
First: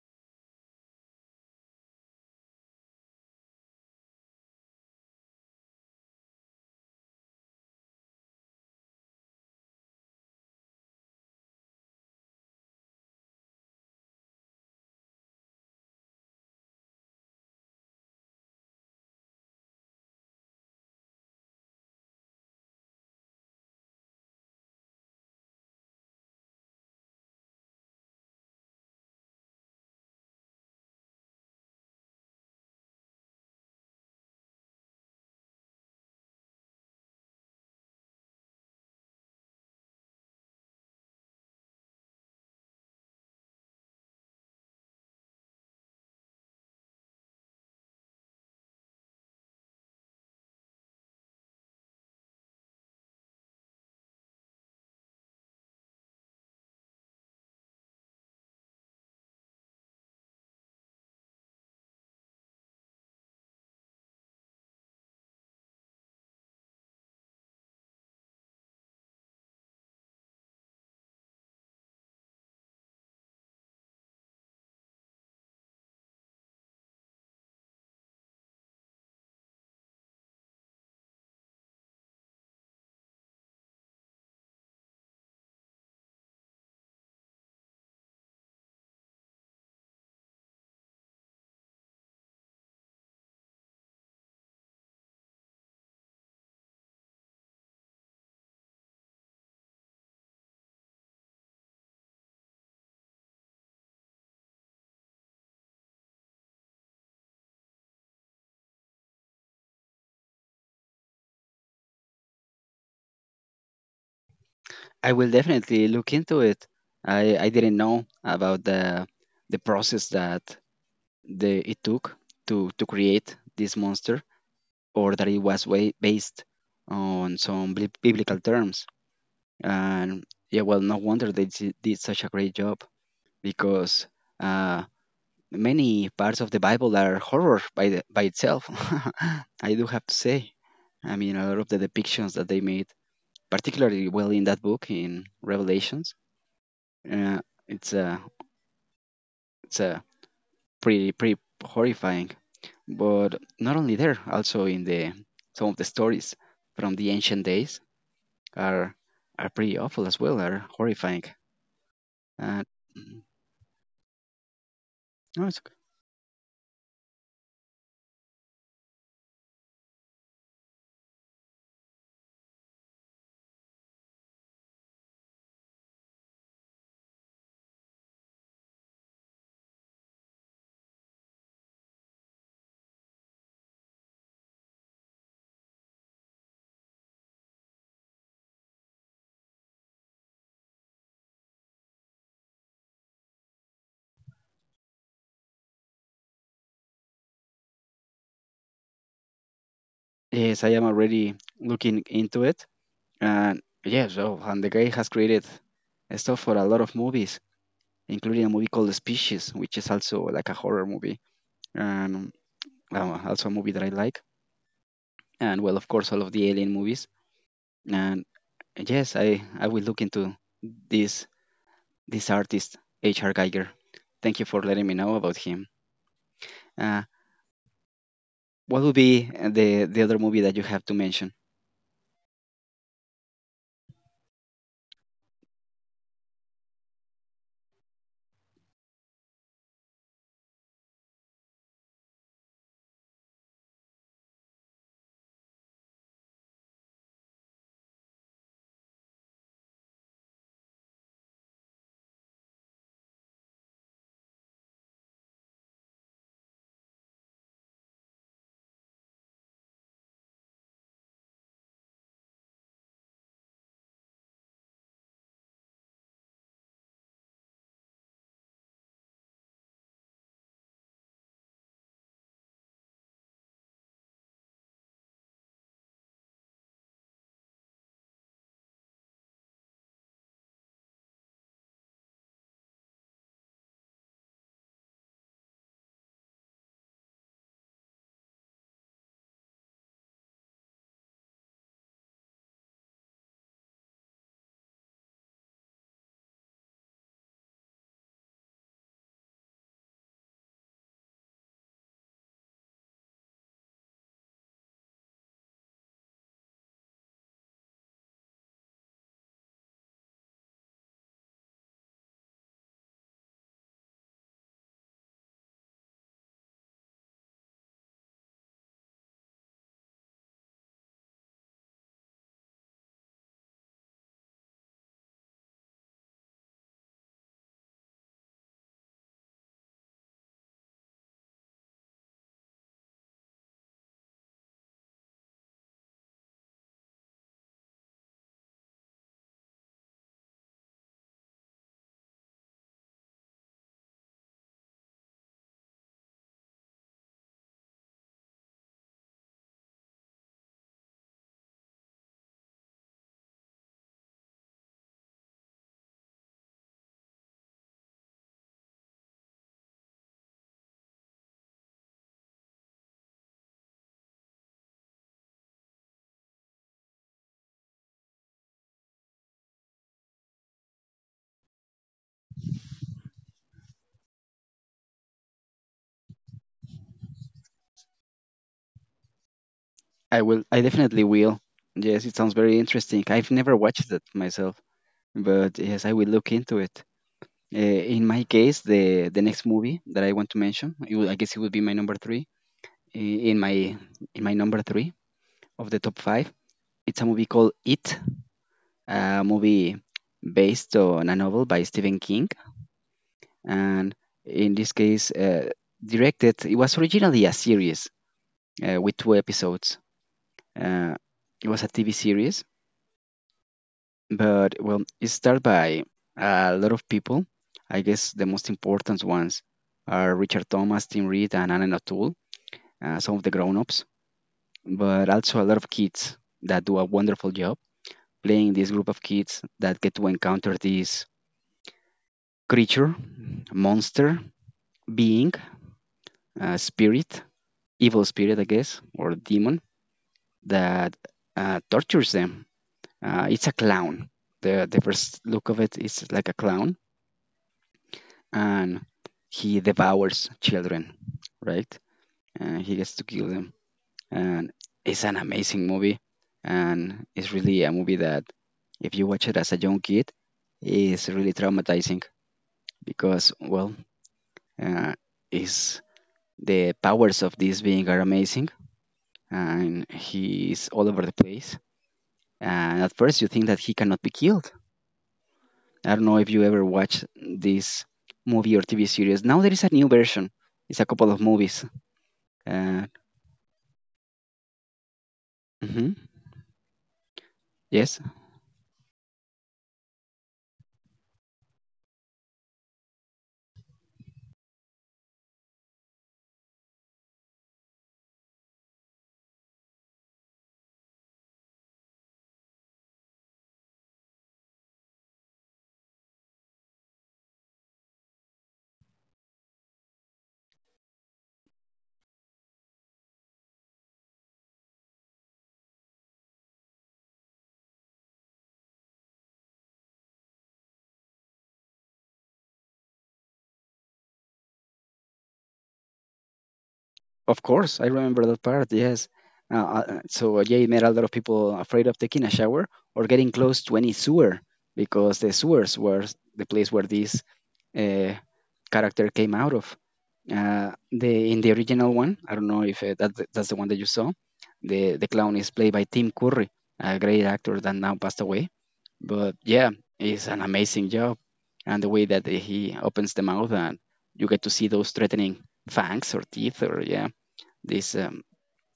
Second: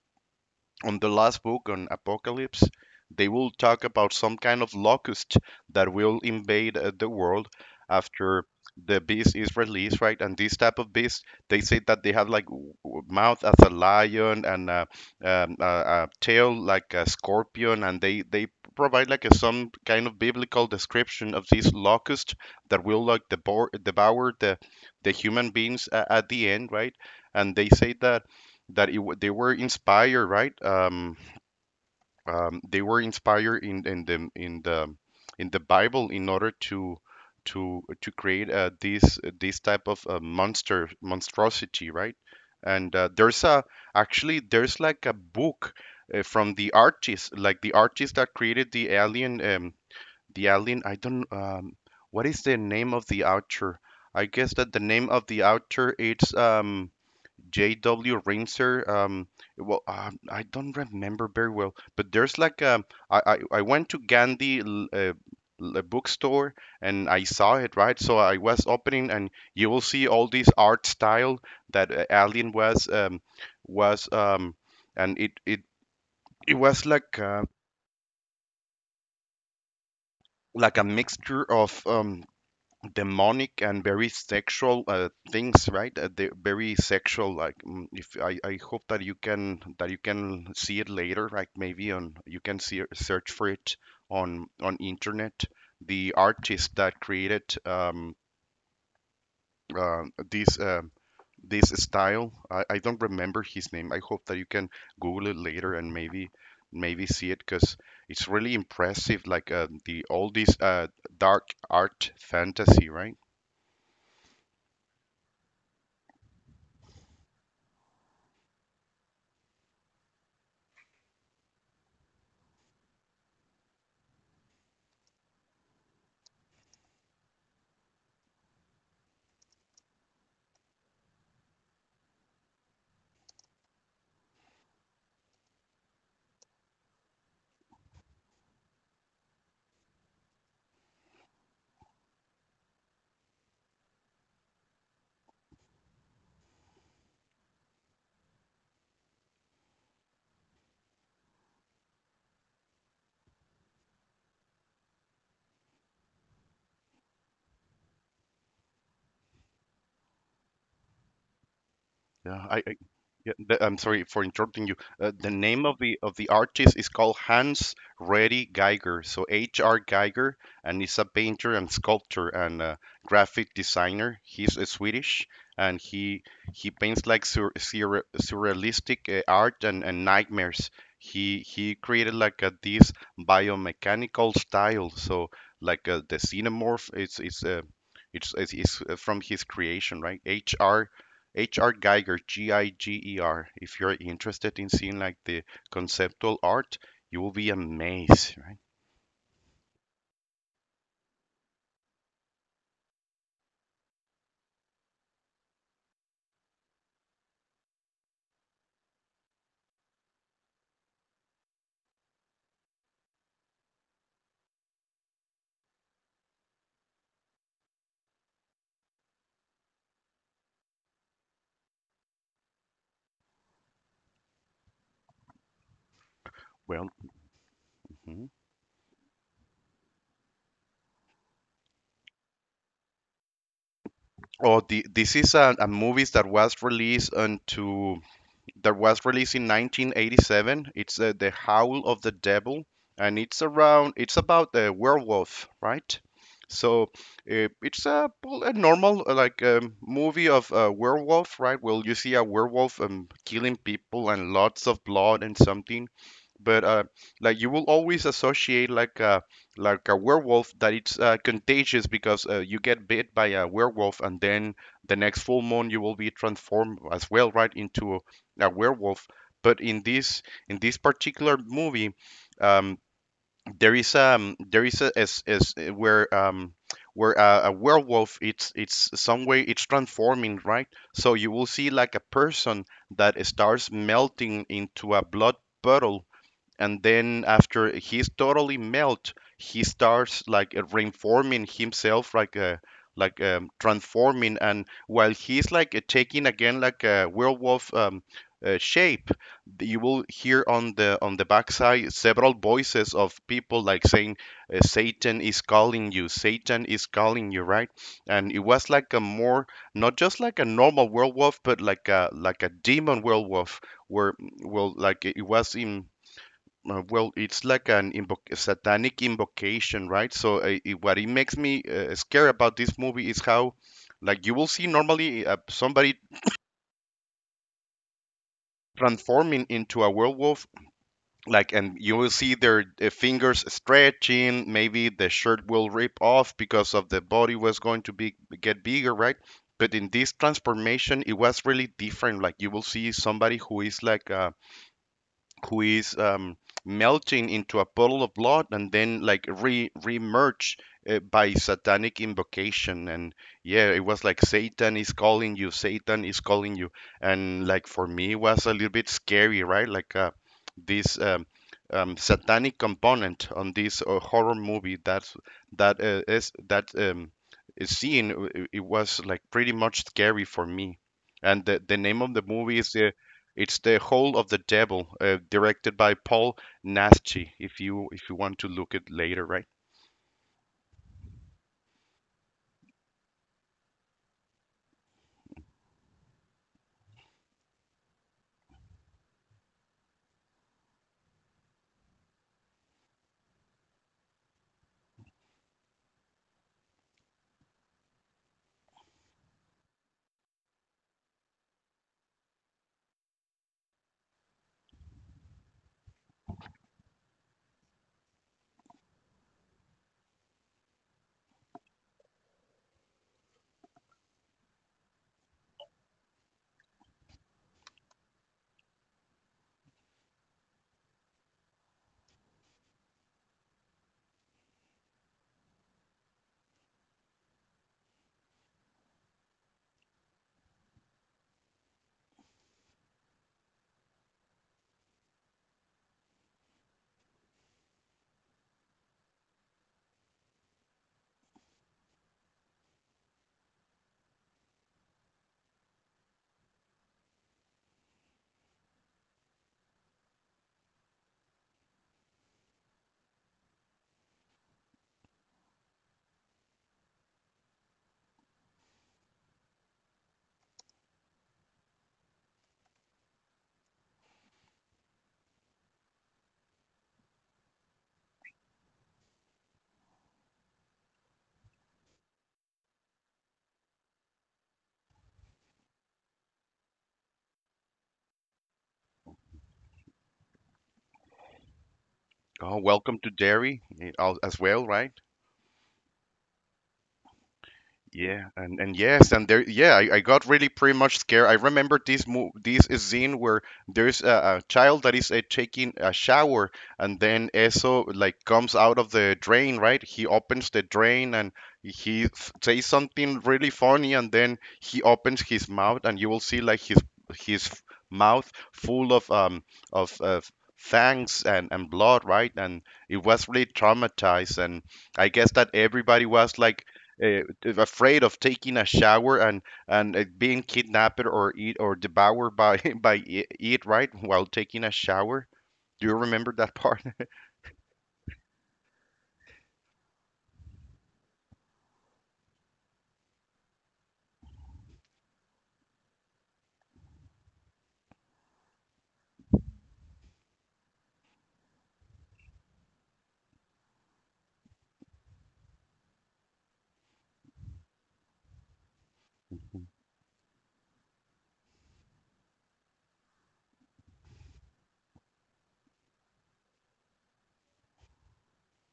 S1: on the last book on Apocalypse. They will talk about some kind of locust that will invade the world after the beast is released, right? And this type of beast, they say that they have like mouth as a lion and a tail like a scorpion, and they provide like some kind of biblical description of this locust that will like devour the human beings at the end, right? And they say that they were inspired, right? They were inspired in the in the Bible in order to to create this type of monster monstrosity, right? And there's a actually there's like a book from the artist, like the artist that created the alien, the alien. I don't what is the name of the author? I guess that the name of the author it's J.W. Rimser. I don't remember very well, but there's like I went to Gandhi bookstore and I saw it right. So I was opening, and you will see all this art style that Alien was was um, and it was like a mixture of demonic and very sexual things right they very sexual like mm, if I hope that you can see it later like maybe on you can see search for it on internet the artist that created uh, this this style I don't remember his name. I hope that you can google it later and maybe see it because it's really impressive like the all this dark art fantasy right.
S2: I will definitely look into it. I didn't know about the process that the it took to create this monster, or that it was way based on some biblical terms. And yeah, well, no wonder they did such a great job because uh, many parts of the Bible are horror by itself. I do have to say. I mean, a lot of the depictions that they made, particularly well in that book in Revelations, uh, it's a it's a pretty horrifying. But not only there, also in the some of the stories from the ancient days are are pretty awful as well, are horrifying.
S1: Yeah,
S2: And
S1: I
S2: mm,
S1: yeah, I'm sorry for interrupting you. The
S2: no, it's
S1: name
S2: okay.
S1: of the artist is called Hans Reddy Geiger, so H.R. Geiger, and he's a painter and sculptor and graphic designer. He's Swedish, and he paints like surrealistic art and nightmares. He created like this biomechanical style, so like the xenomorph. It's from his creation, right? H.R. Geiger, Giger. G I G E R. If you're interested in seeing like the conceptual art, you will be amazed, right?
S2: Yes, I am already looking into it. And yes, oh, and the guy has created stuff for a lot of movies, including a movie called The Species, which is also like a horror movie, and also a movie that I like. And well, of course, all of the alien movies. And yes, I will look into this this artist, H.R. Geiger. Thank you for letting me know about him.
S1: Well,
S2: Uh,
S1: mhm.
S2: what would be the other movie that you have to mention?
S1: Oh, this is a movie that was released in 1987. It's The Howl of the Devil, and it's around it's about the werewolf, right? So it's a, well, a normal movie of a werewolf, right? Well, you see a werewolf killing people and lots of blood and something, but like you will always associate like a werewolf that it's contagious because you get bit by a werewolf and then the next full moon you will be transformed as well, right, into a werewolf. But in this particular movie, um, there is a as where a werewolf it's some way it's transforming right so you will see like a person that starts melting into a blood puddle and then after he's totally melt he starts like reforming himself like transforming and while he's like taking again like a werewolf shape you will hear on the backside several voices of people like saying satan is calling you satan is calling you right and it was like a more not just like a normal werewolf but like a demon werewolf where mm, well like it was in well, it's like an satanic invocation, right? So, what it makes me scared about this movie is how, like, you will see normally somebody transforming into a werewolf, like, and you will see their fingers stretching. Maybe the shirt will rip off because of the body was going to be get bigger, right? But in this transformation, it was really different. Like, you will see somebody who is like who is melting into a puddle of blood and then like re remerge by satanic invocation and yeah it was like satan is calling you satan is calling you and like for me it was a little bit scary right like this satanic component on this horror movie that's that is that scene it was like pretty much scary for me. And the name of the movie is it's the Hole of the Devil, directed by Paul Naschy. If you want to look it later, right?
S2: I will. I definitely will. Yes, it sounds very interesting. I've never watched it myself, but yes, I will look into it. Uh, in my case, the next movie that I want to mention, it would, I guess it would be my number three. In my in my number three of the top five, it's a movie called It, a movie based on a novel by Stephen King. And in this case, directed it was originally a series with two episodes, uh, it was a TV series, but well it's started by a lot of people. I guess the most important ones are Richard Thomas, Tim Reed, and Alan O'Toole, some of the grown-ups, but also a lot of kids that do a wonderful job playing this group of kids that get to encounter this creature, monster, being, spirit evil spirit, I guess, or demon that tortures them. It's a clown. The first look of it is like a clown, and he devours children, right? And he gets to kill them. And it's an amazing movie, and it's really a movie that, if you watch it as a young kid, is really traumatizing because, well, uh, is the powers of this being are amazing, and he is all over the place. And at first, you think that he cannot be killed. I don't know if you ever watched this movie or TV series. Now there is a new version. It's a couple of movies.
S1: Oh,
S2: Uh,
S1: welcome to Derry eh, as well, right?
S2: mhm, Yes,
S1: Yeah, and yes, and there, yeah, I got really pretty much scared. I remember this mo this scene where there's a child that is taking a shower, and then Eso like comes out of the drain, right? He opens the drain and he says something really funny, and then he opens his mouth, and you will see like his his f- mouth full of of uh, fangs and blood, right? And it was really traumatized, and I guess that everybody was like uh, afraid of taking a shower and being kidnapped or eat or devoured by by it right while taking a shower. Do you remember that part?
S2: of course. I remember that part. Yes. Uh, yeah, it made a lot of people afraid of taking a shower or getting close to any sewer because the sewers were the place where this uh, character came out of. The in the original one, I don't know if that that's the one that you saw. The clown is played by Tim Curry, a great actor that now passed away. But yeah, it's an amazing job. And the way that he opens the mouth and you get to see those threatening fangs or teeth or yeah, this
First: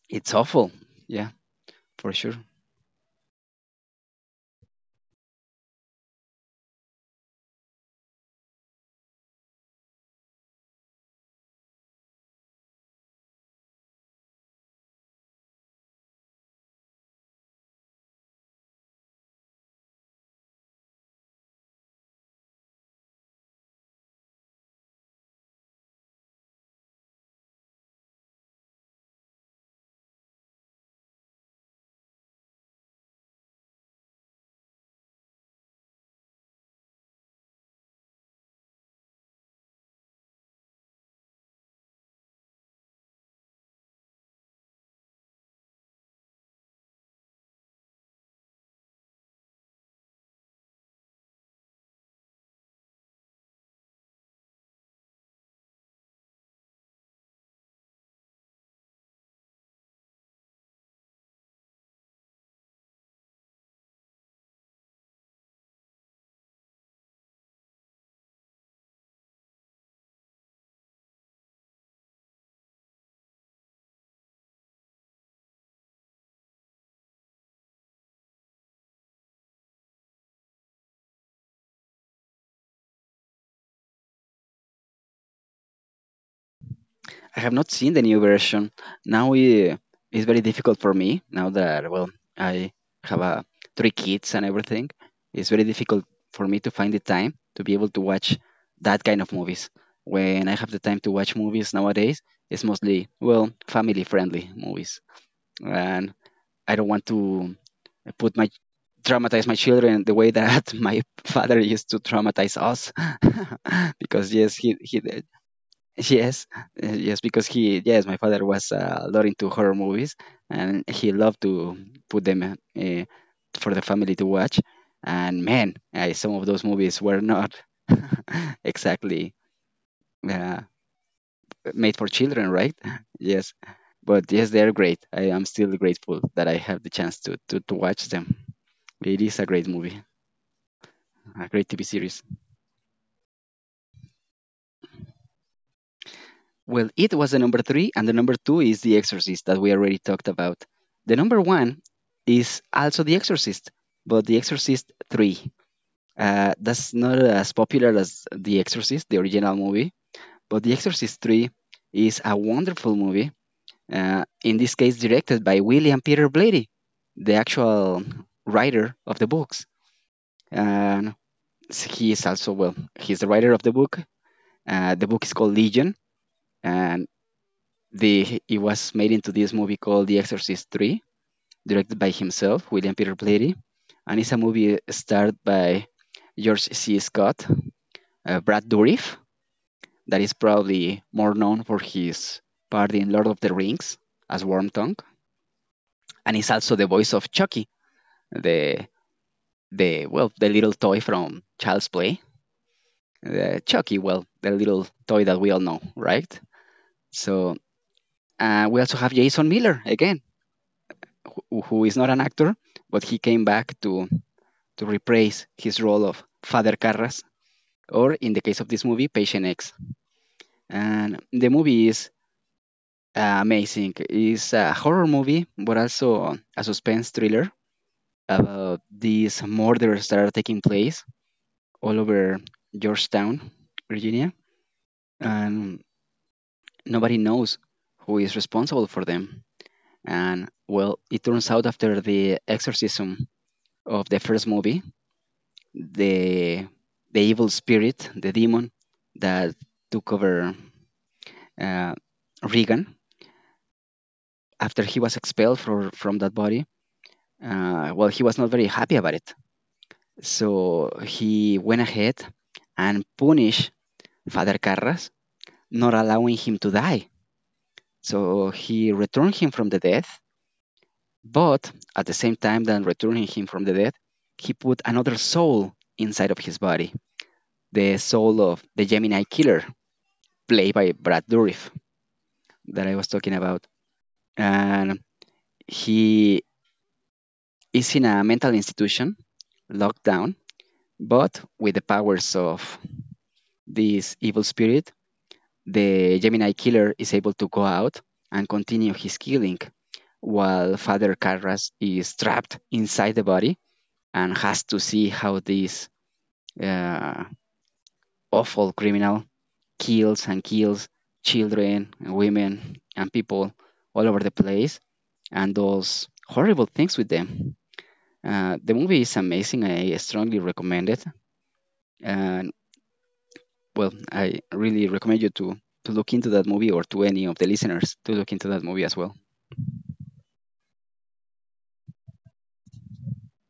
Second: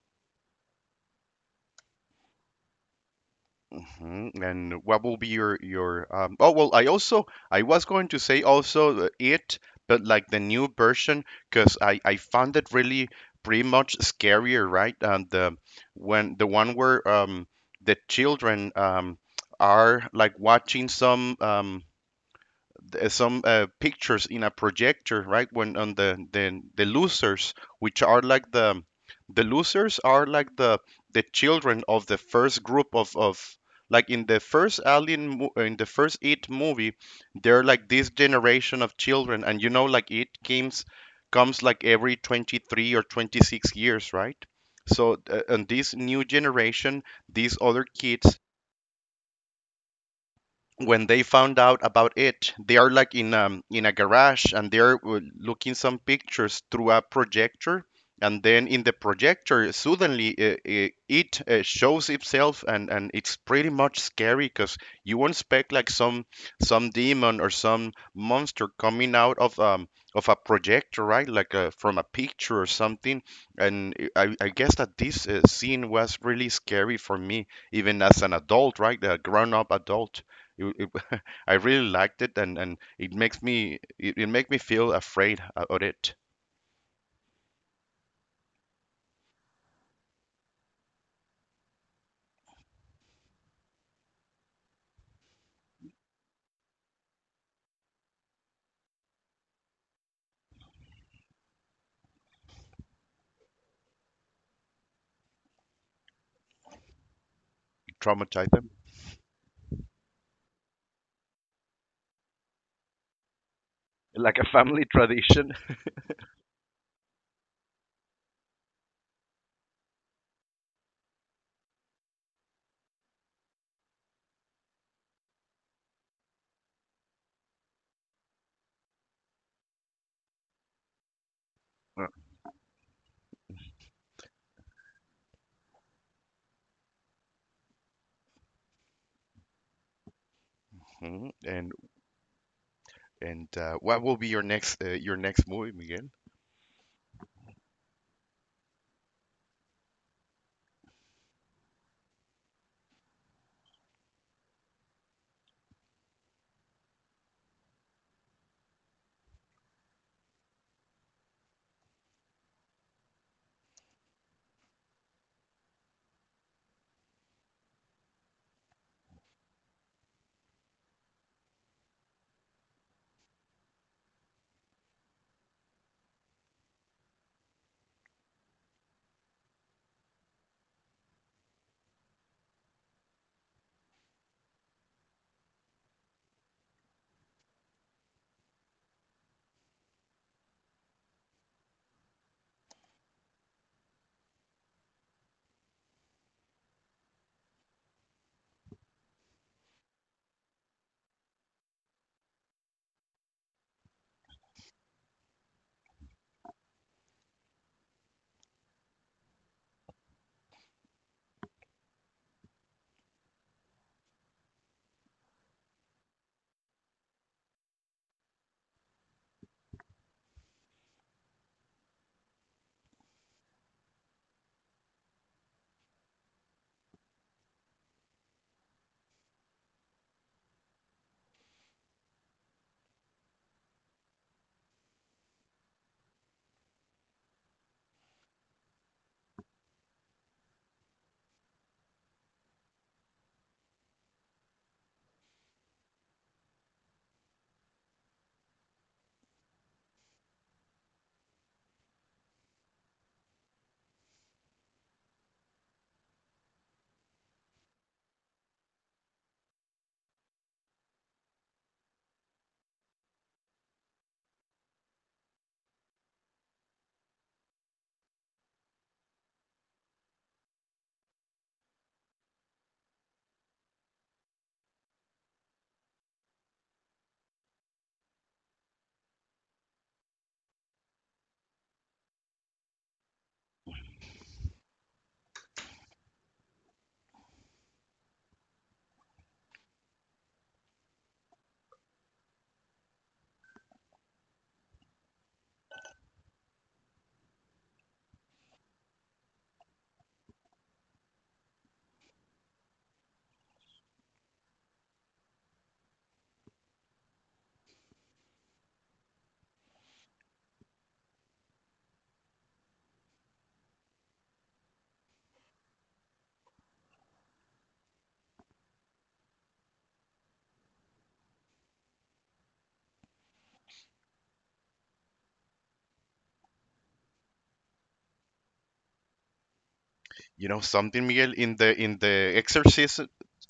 S2: it's awful. Yeah, for sure.
S1: Hmm. And what will be your oh well I also I was going to say also the it but like the new version because I found it really pretty much scarier right and the when the one where the children are like watching some pictures in a projector, right? When on the losers, which are like the losers are like the children of the first group of like in the first alien in the first it movie they're like this generation of children and you know like it comes comes like every 23 or 26 years right so and this new generation these other kids when they found out about it, they are like in a garage and they're looking some pictures through a projector. And then in the projector, suddenly it shows itself, and it's pretty much scary because you won't expect like some demon or some monster coming out of a projector, right? Like from a picture or something. And I guess that this scene was really scary for me, even as an adult, right? A grown-up adult. It, it, I really liked it, and it makes me it make me feel afraid about it.
S2: I have not seen the new version. Now it, it's very difficult for me now that well I have three kids and everything. It's very difficult for me to find the time to be able to watch that kind of movies. When I have the time to watch movies nowadays, it's mostly well family friendly movies, and I don't want to
S1: It
S2: put
S1: traumatized
S2: my
S1: them
S2: traumatize my children the way that my father used to traumatize us because
S1: like a
S2: yes
S1: family
S2: he did-
S1: tradition.
S2: yes yes because he yes my father was lot into horror movies, and he loved to put them for the family to watch. And man, I, some of those movies were not exactly uh, made for children, right? Yes, but yes, they're great. I am still grateful that I have the chance to to watch them. Okay, It is a great movie,
S1: Mhm.
S2: a great
S1: And
S2: TV series.
S1: what will be your next movie, Miguel?
S2: Well, it was the number three, and the number two is The Exorcist that we already talked about. The number one is also The Exorcist, but The Exorcist 3. That's not as popular as The Exorcist, the original movie, but The Exorcist 3 is a wonderful movie. In this case, directed by William Peter Blatty, the actual writer of the books. And he is also, well, he's the writer of the book. The book is called Legion, and the it was made into this movie called The Exorcist 3, directed by himself, William Peter Blatty, and it's a movie starred by George C. Scott, Brad Dourif, that is probably more known for his part in Lord of the Rings as Wormtongue, and he's also the voice of Chucky, the the well the little toy from Child's Play, Chucky, well the little toy that we all know, right? So we also have Jason Miller again, who is not an actor, but he came back to reprise his role of Father Carras, or in the case of this movie, Patient X. And the movie is amazing. It's a horror movie, but also a suspense thriller about these murders that are taking place all over Georgetown, Virginia, and nobody knows who is responsible for them. And well, it turns out after the exorcism of the first movie, the the evil spirit, the demon that took over uh, Regan after he was expelled for, from that body. Well, he was not very happy about it, so he went ahead and punished Father Carras, not allowing him to die. So he returned him from the death, but at the same time than returning him from the death, he put another soul inside of his body, the soul of the Gemini Killer, played by Brad Dourif. That I was talking about. And he is in a mental institution, locked down, but with the powers of this evil spirit, the Gemini killer is able to go out and continue his killing while Father Carras is trapped inside the body and has to see how this uh, awful criminal kills and kills children, and women, and people all over the place and does horrible things with them. The movie is amazing. I strongly recommend it. And well, I really recommend to look into that movie or to any of the listeners to look into that movie as well.
S1: You know something, Miguel, in the in the Exorcist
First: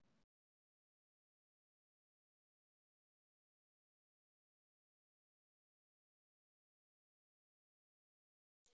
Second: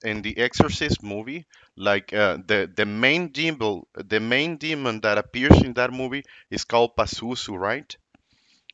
S1: in the Exorcist movie, like the main demon that appears in that movie is called Pazuzu, right?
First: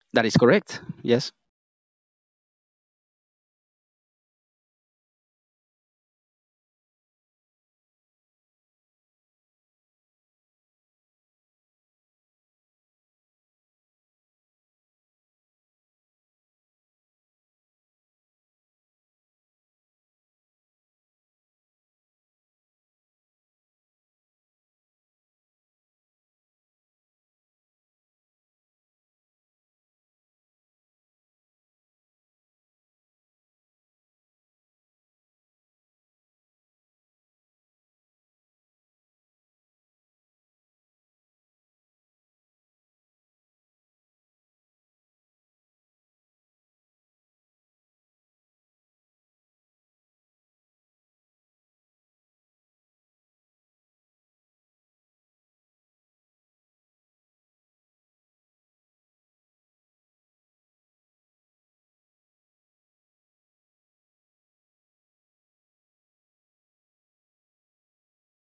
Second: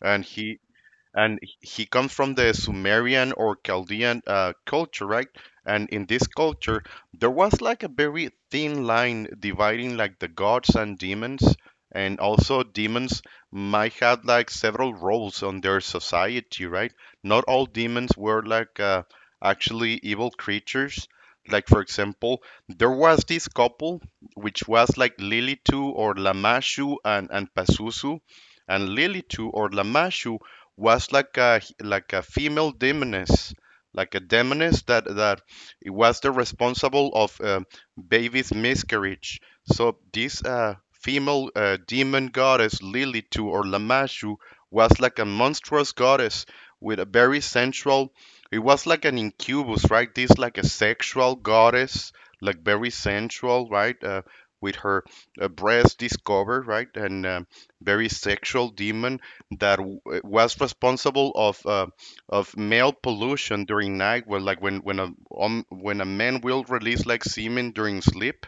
S1: And
S2: That is correct. Yes.
S1: he comes from the Sumerian or Chaldean culture, right? And in this culture, there was like a very thin line dividing like the gods and demons, and also demons might have like several roles on their society, right? Not all demons were like actually evil creatures. Like for example, there was this couple which was like Lilitu or Lamashu and Pazuzu, and Lilitu or Lamashu was like a female demoness, like a demoness that it was the responsible of baby's miscarriage. So this female demon goddess Lilitu or Lamashu was like a monstrous goddess with a very sensual. It was like an incubus, right? This like a sexual goddess, like very sensual, right? With her breast discovered, right? And very sexual demon that was responsible of male pollution during night, where like when a when a man will release like semen during sleep,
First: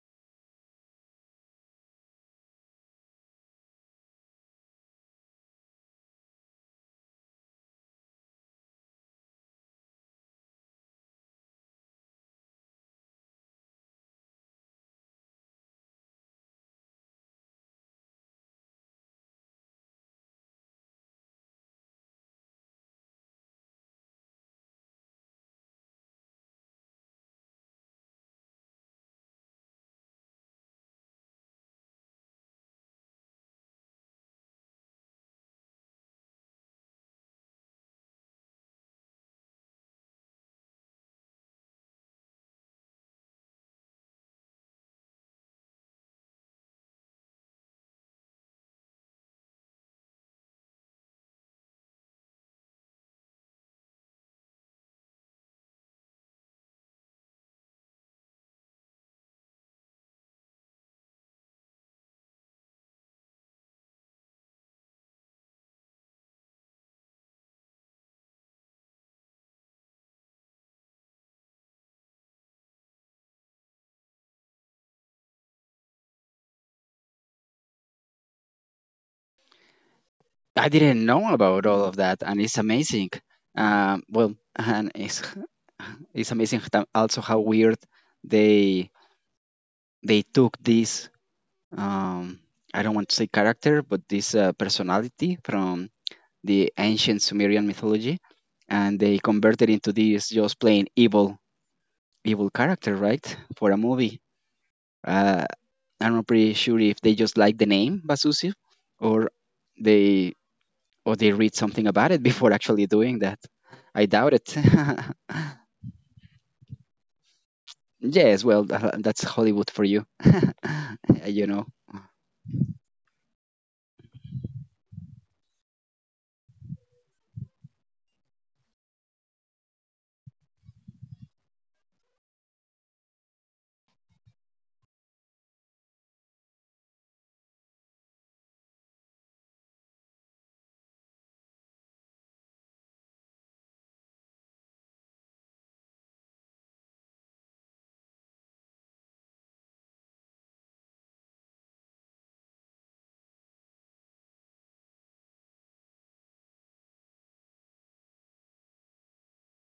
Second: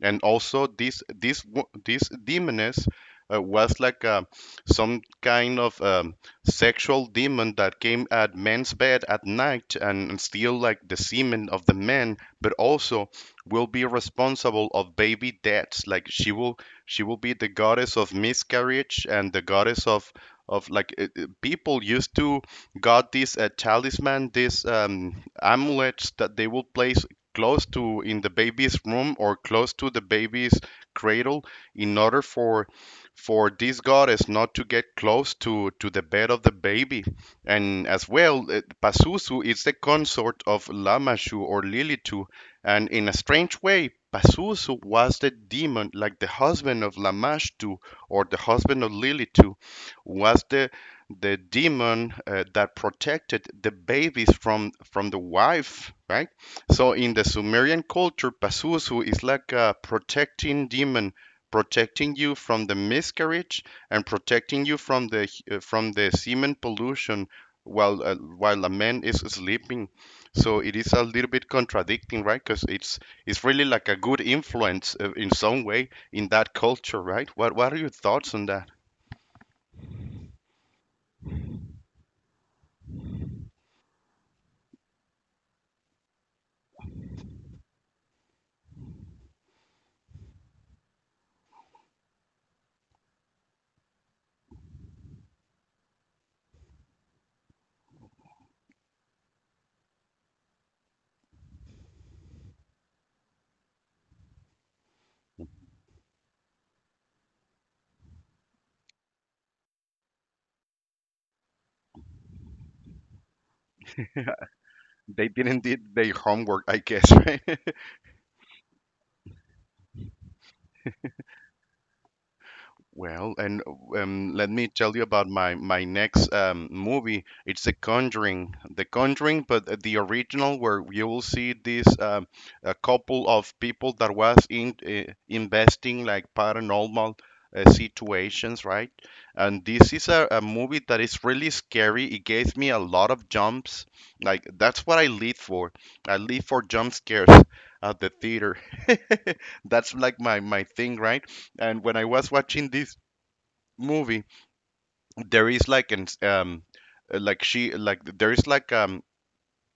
S1: and also this this demoness was like some kind of sexual demon that came at men's bed at night and steal like the semen of the men, but also will be responsible of baby deaths. Like she will be the goddess of miscarriage and the goddess of like people used to got this talisman, this amulets that they would place close to in the baby's room or close to the baby's cradle in order for this goddess not to get close to the bed of the baby. And as well, Pazuzu is the consort of Lamashu or Lilitu, and in a strange way, Pazuzu was the demon, like the husband of Lamashtu or the husband of Lilitu was the demon that protected the babies from the wife, right? So in the Sumerian culture, Pazuzu is like a protecting demon, protecting you from the miscarriage and protecting you from the semen pollution while a man is sleeping. So it is a little bit contradicting, right? Because it's really like a good influence in some way in that culture, right? What are your thoughts on that?
S2: I didn't know about all of that, and it's amazing. Well, it's amazing also how weird they they took this. Um, I don't want to say character, but this personality from the ancient Sumerian mythology, and they converted into this just plain evil character, right? For a movie. Uh, I'm not pretty sure if they just like the name Basusi or they or they read something about it before actually doing that. I doubt it.
S1: They didn't did their homework, I guess, right?
S2: Yes, well, that's Hollywood for you. You know.
S1: Well, and let me tell you about my my next movie. It's The Conjuring, The Conjuring, but the original where you will see this a couple of people that was in investing like paranormal situations, right? And this is a movie that is really scary. It gave me a lot of jumps. Like that's what I live for. I live for jump scares at the theater. That's like my thing, right? And when I was watching this movie, there is like an like she like there is like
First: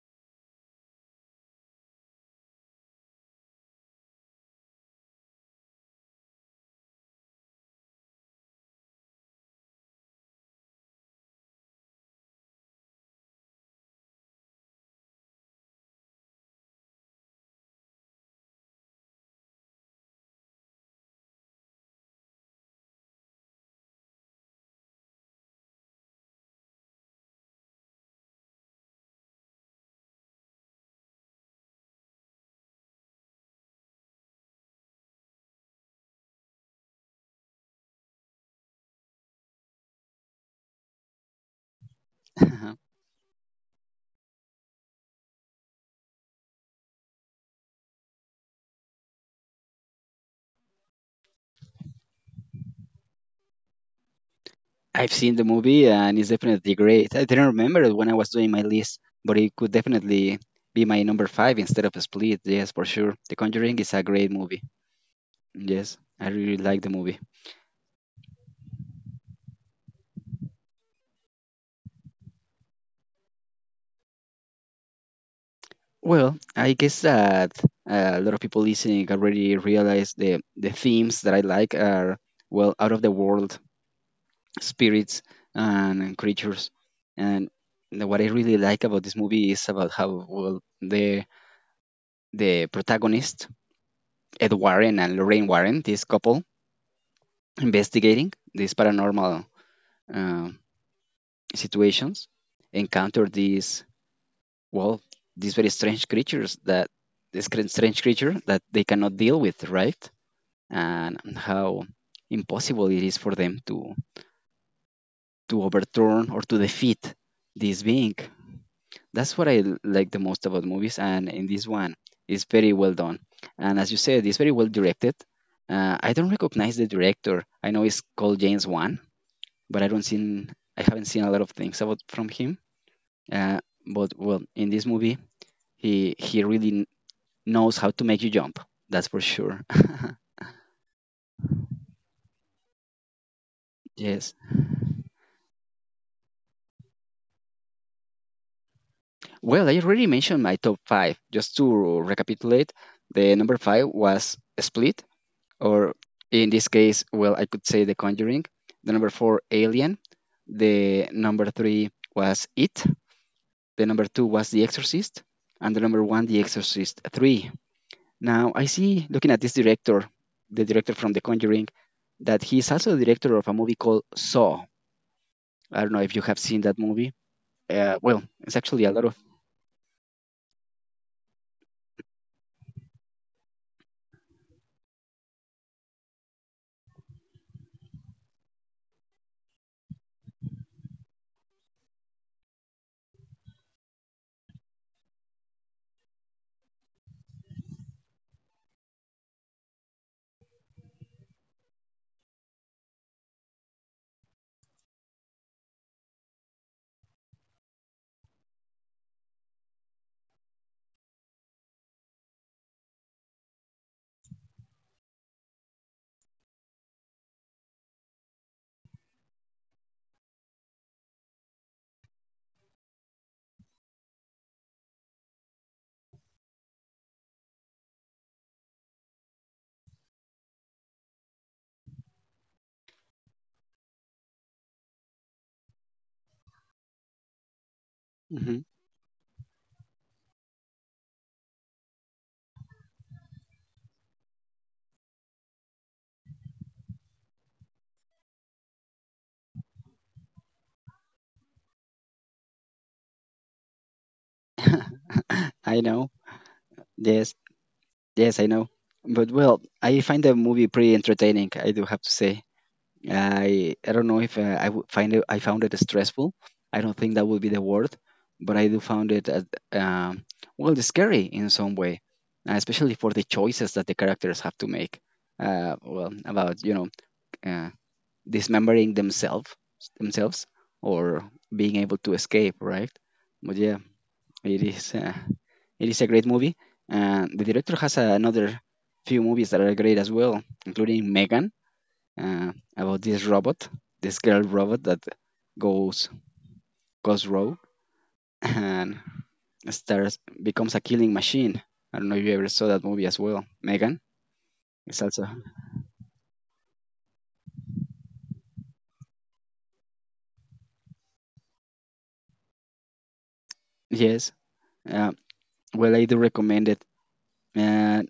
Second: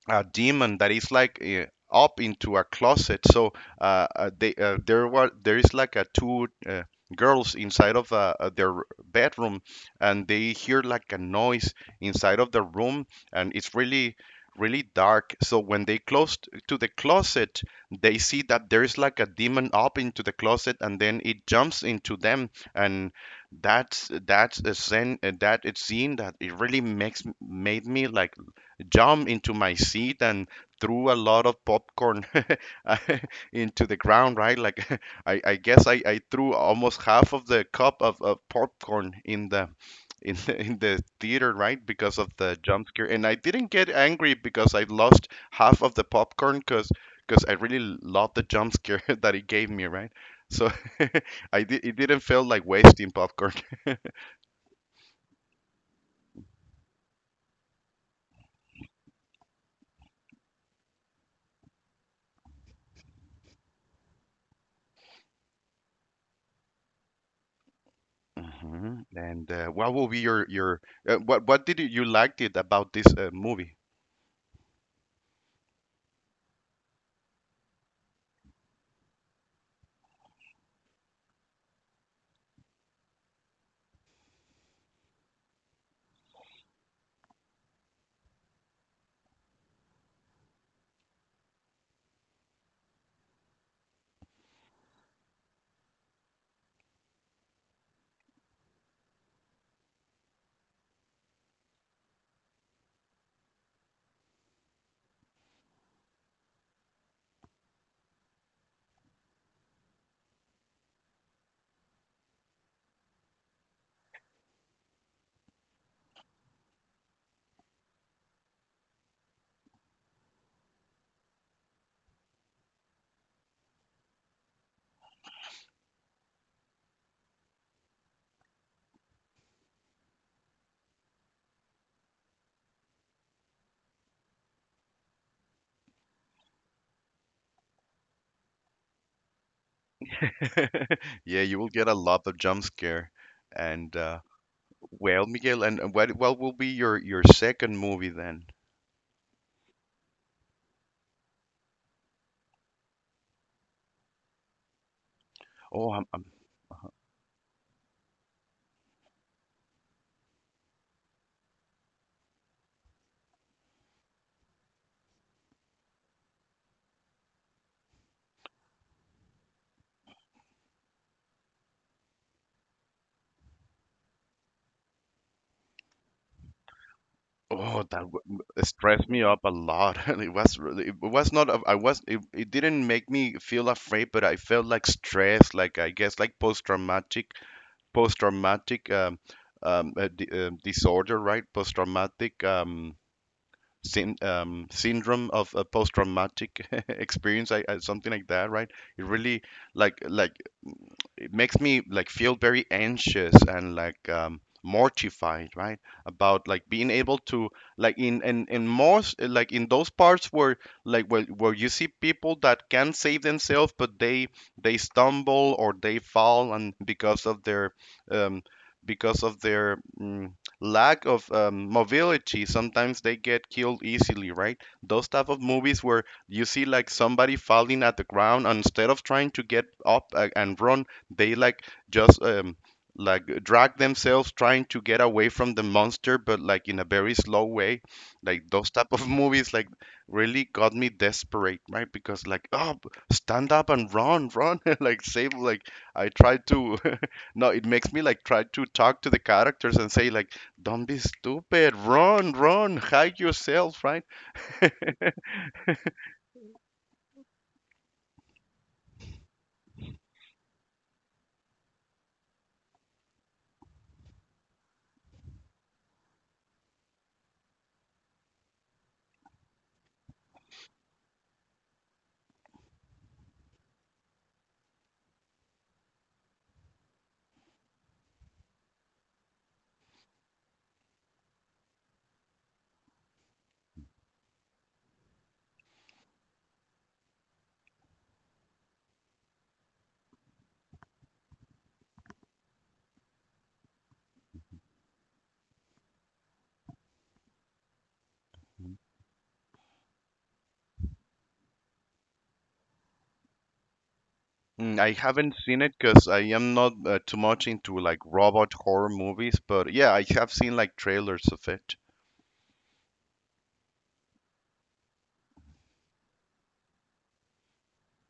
S1: a demon that is like up into a closet. So they there were there is like a two girls inside of their bedroom, and they hear like a noise inside of the room, and it's really really dark. So when they close to the closet, they see that there is like a demon up into the closet, and then it jumps into them, and that's a scene that it really makes made me like jumped into my seat and threw a lot of popcorn into the ground, right? Like I guess I threw almost half of the cup of popcorn in the in the, in the theater, right? Because of the jump scare. And I didn't get angry because I lost half of the popcorn because I really loved the jump scare that it gave me, right? So it didn't feel like wasting popcorn.
S2: I've seen the movie and it's definitely great. I didn't remember it when I was doing my list, but it could definitely be my number five instead of Split. Yes, for sure. The Conjuring is a great movie. Yes, I really like the movie.
S1: Hmm And what will be your what did you, you liked it about this movie?
S2: Well, I guess that a lot of people listening already realize the themes that I like are well out of the world spirits and creatures, and what I really like about this movie is about how well the protagonist Ed Warren and Lorraine Warren, this couple investigating these paranormal uh, situations, encounter these well these very strange creatures that this strange creature that they cannot deal with, right? And how impossible it is for them to overturn or to defeat this being. That's what I like the most about movies, and in this one, it's very well done. And as you said, it's very well directed. I don't recognize the director. I know it's called James Wan, but I haven't seen a lot of things about from him. Uh, but well, in this movie, he really knows how to make you jump. That's for sure.
S1: Yeah, you will get a lot of jump scare. And
S2: Yes.
S1: well, Miguel, and what will be your second movie then?
S2: Well, I already mentioned my top five. Just to recapitulate, the number five was Split,
S1: Oh,
S2: or in this case, well, I could say The Conjuring. The number four, Alien. The number three was It. The number two was The Exorcist. And the number one, The Exorcist 3. Now, I see, looking at this director, the director from The Conjuring, that he's also the director of a movie called Saw. I don't know if you have seen that movie.
S1: oh, that
S2: Well, it's
S1: it
S2: actually a lot
S1: stressed
S2: of.
S1: me up a lot. It was really, it was not. I was. It didn't make me feel afraid, but I felt like stressed, like I guess like post-traumatic, post-traumatic disorder, right? Post-traumatic. Syndrome of a post-traumatic experience, something like that, right? It really like like it makes me like feel very anxious and like mortified, right, about like being able to like in most like in those parts where like where you see people that can save themselves but they stumble or they fall and um because of their lack of mobility. Sometimes they get killed easily, right, those type of movies where you see like somebody falling at the ground and instead of trying to get up and run they like just like drag themselves trying to get away from the monster, but like in a very slow way. Like
S2: Mhm.
S1: those type of movies, like really got me desperate, right? Because like, oh, stand up and run, run, like save. Like I try to, no, it makes me like try to talk to the characters and say like, don't be stupid, run, run, hide yourself, right?
S2: I know. Yes. Yes, I know. But well, I find the movie pretty entertaining. I do have to say. I don't know if I would find it. I found it stressful. I don't think that would be the word, but I do found it as, um, well scary in some way, especially for the choices that the characters have to make. Well, about you know uh, dismembering themselves or being able to escape, right? But yeah, it is. It is a great movie. The director has another few movies that are great as well, including Megan, about this robot, this girl robot that goes goes rogue and starts becomes a killing machine. I don't know if you ever saw that movie as well. Megan,
S1: Mm, I
S2: is also
S1: haven't seen it because I am not too much into like robot horror movies, but yeah, I have seen like trailers of it.
S2: yes. Uh, well, I do recommend it. Uh,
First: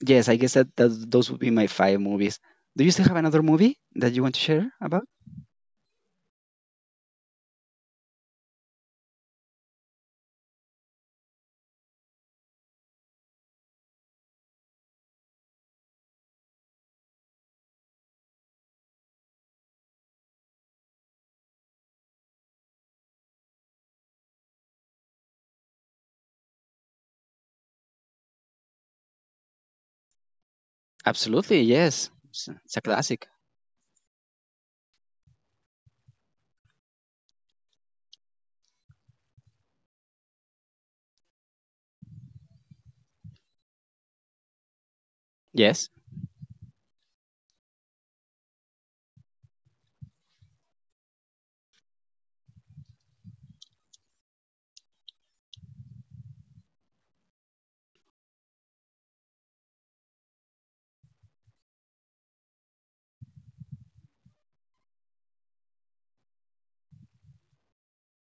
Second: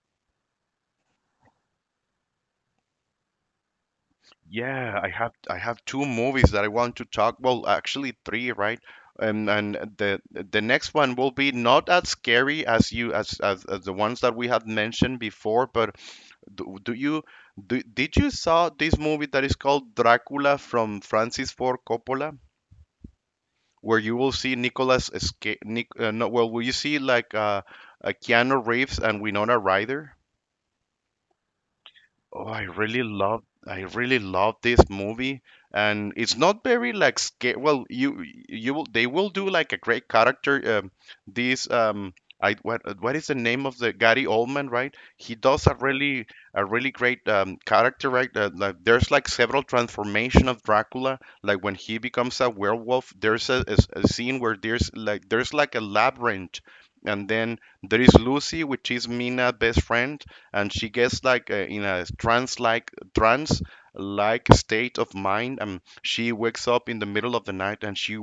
S2: yes, I guess that those would be my five movies. Do you still have another movie that you want to share
S1: Yeah,
S2: about?
S1: I have two movies that I want to talk. Well, actually three, right? And the next one will be not as scary as you as the ones that we had mentioned before. But do you did you saw this movie that is called Dracula from Francis Ford Coppola? Where you will see Nicolas, Esca- Nic- no, well, will you see like Keanu Reeves and Winona Ryder?
S2: Absolutely, yes.
S1: Oh,
S2: It's a classic.
S1: I really love this movie and it's not very like scary. Well, you will they will do like a great character this I what is the name of the Gary Oldman, right? He does
S2: Yes.
S1: a really great character, right? Like there's like several transformation of Dracula. Like when he becomes a werewolf, there's a scene where there's like a labyrinth, and then there is Lucy, which is Mina's best friend, and she gets like in a trance, trance like state of mind, and she wakes up in the middle of the night and she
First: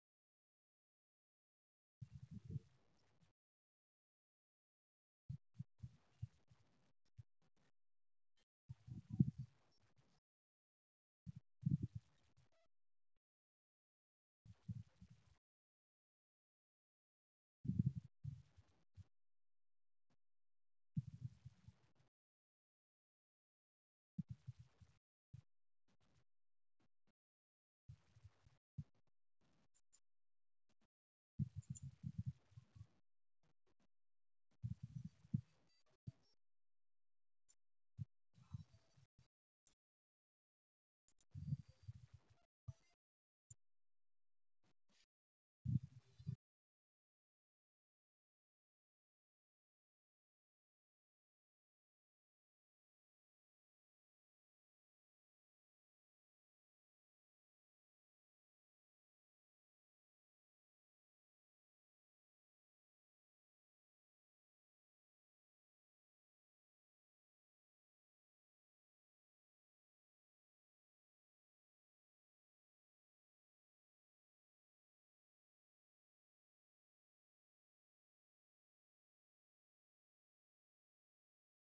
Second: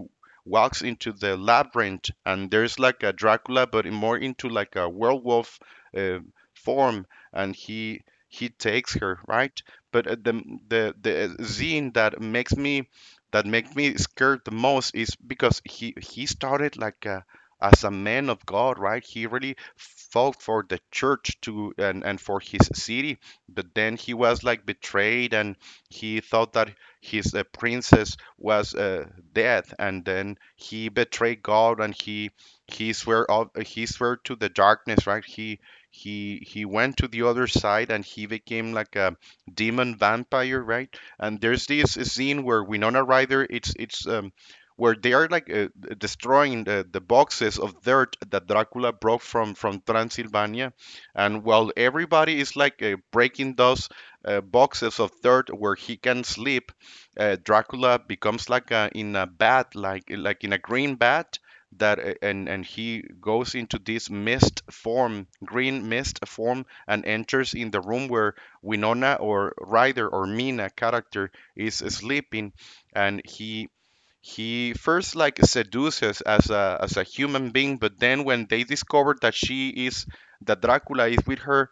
S1: walks into the labyrinth, and there's like a Dracula but more into like a werewolf uh, form, and he takes her, right? But the the scene that makes me that make me scared the most is because he started like as a man of God, right? He really fought for the church to and for his city, but then he was like betrayed and he thought that his princess was dead, and then he betrayed God, and he swear of he swear to the darkness, right? He he went to the other side and he became like a demon vampire, right? And there's this scene where Winona Ryder, it's it's where they are like destroying the boxes of dirt that Dracula brought from Transylvania, and while everybody is like breaking those boxes of dirt where he can sleep, Dracula becomes like a, in a bat, like in a green bat that and he goes into this mist form, green mist form, and enters in the room where Winona or Ryder or Mina character is sleeping, and he first like seduces as a human being, but then when they discover that she is that Dracula is with her,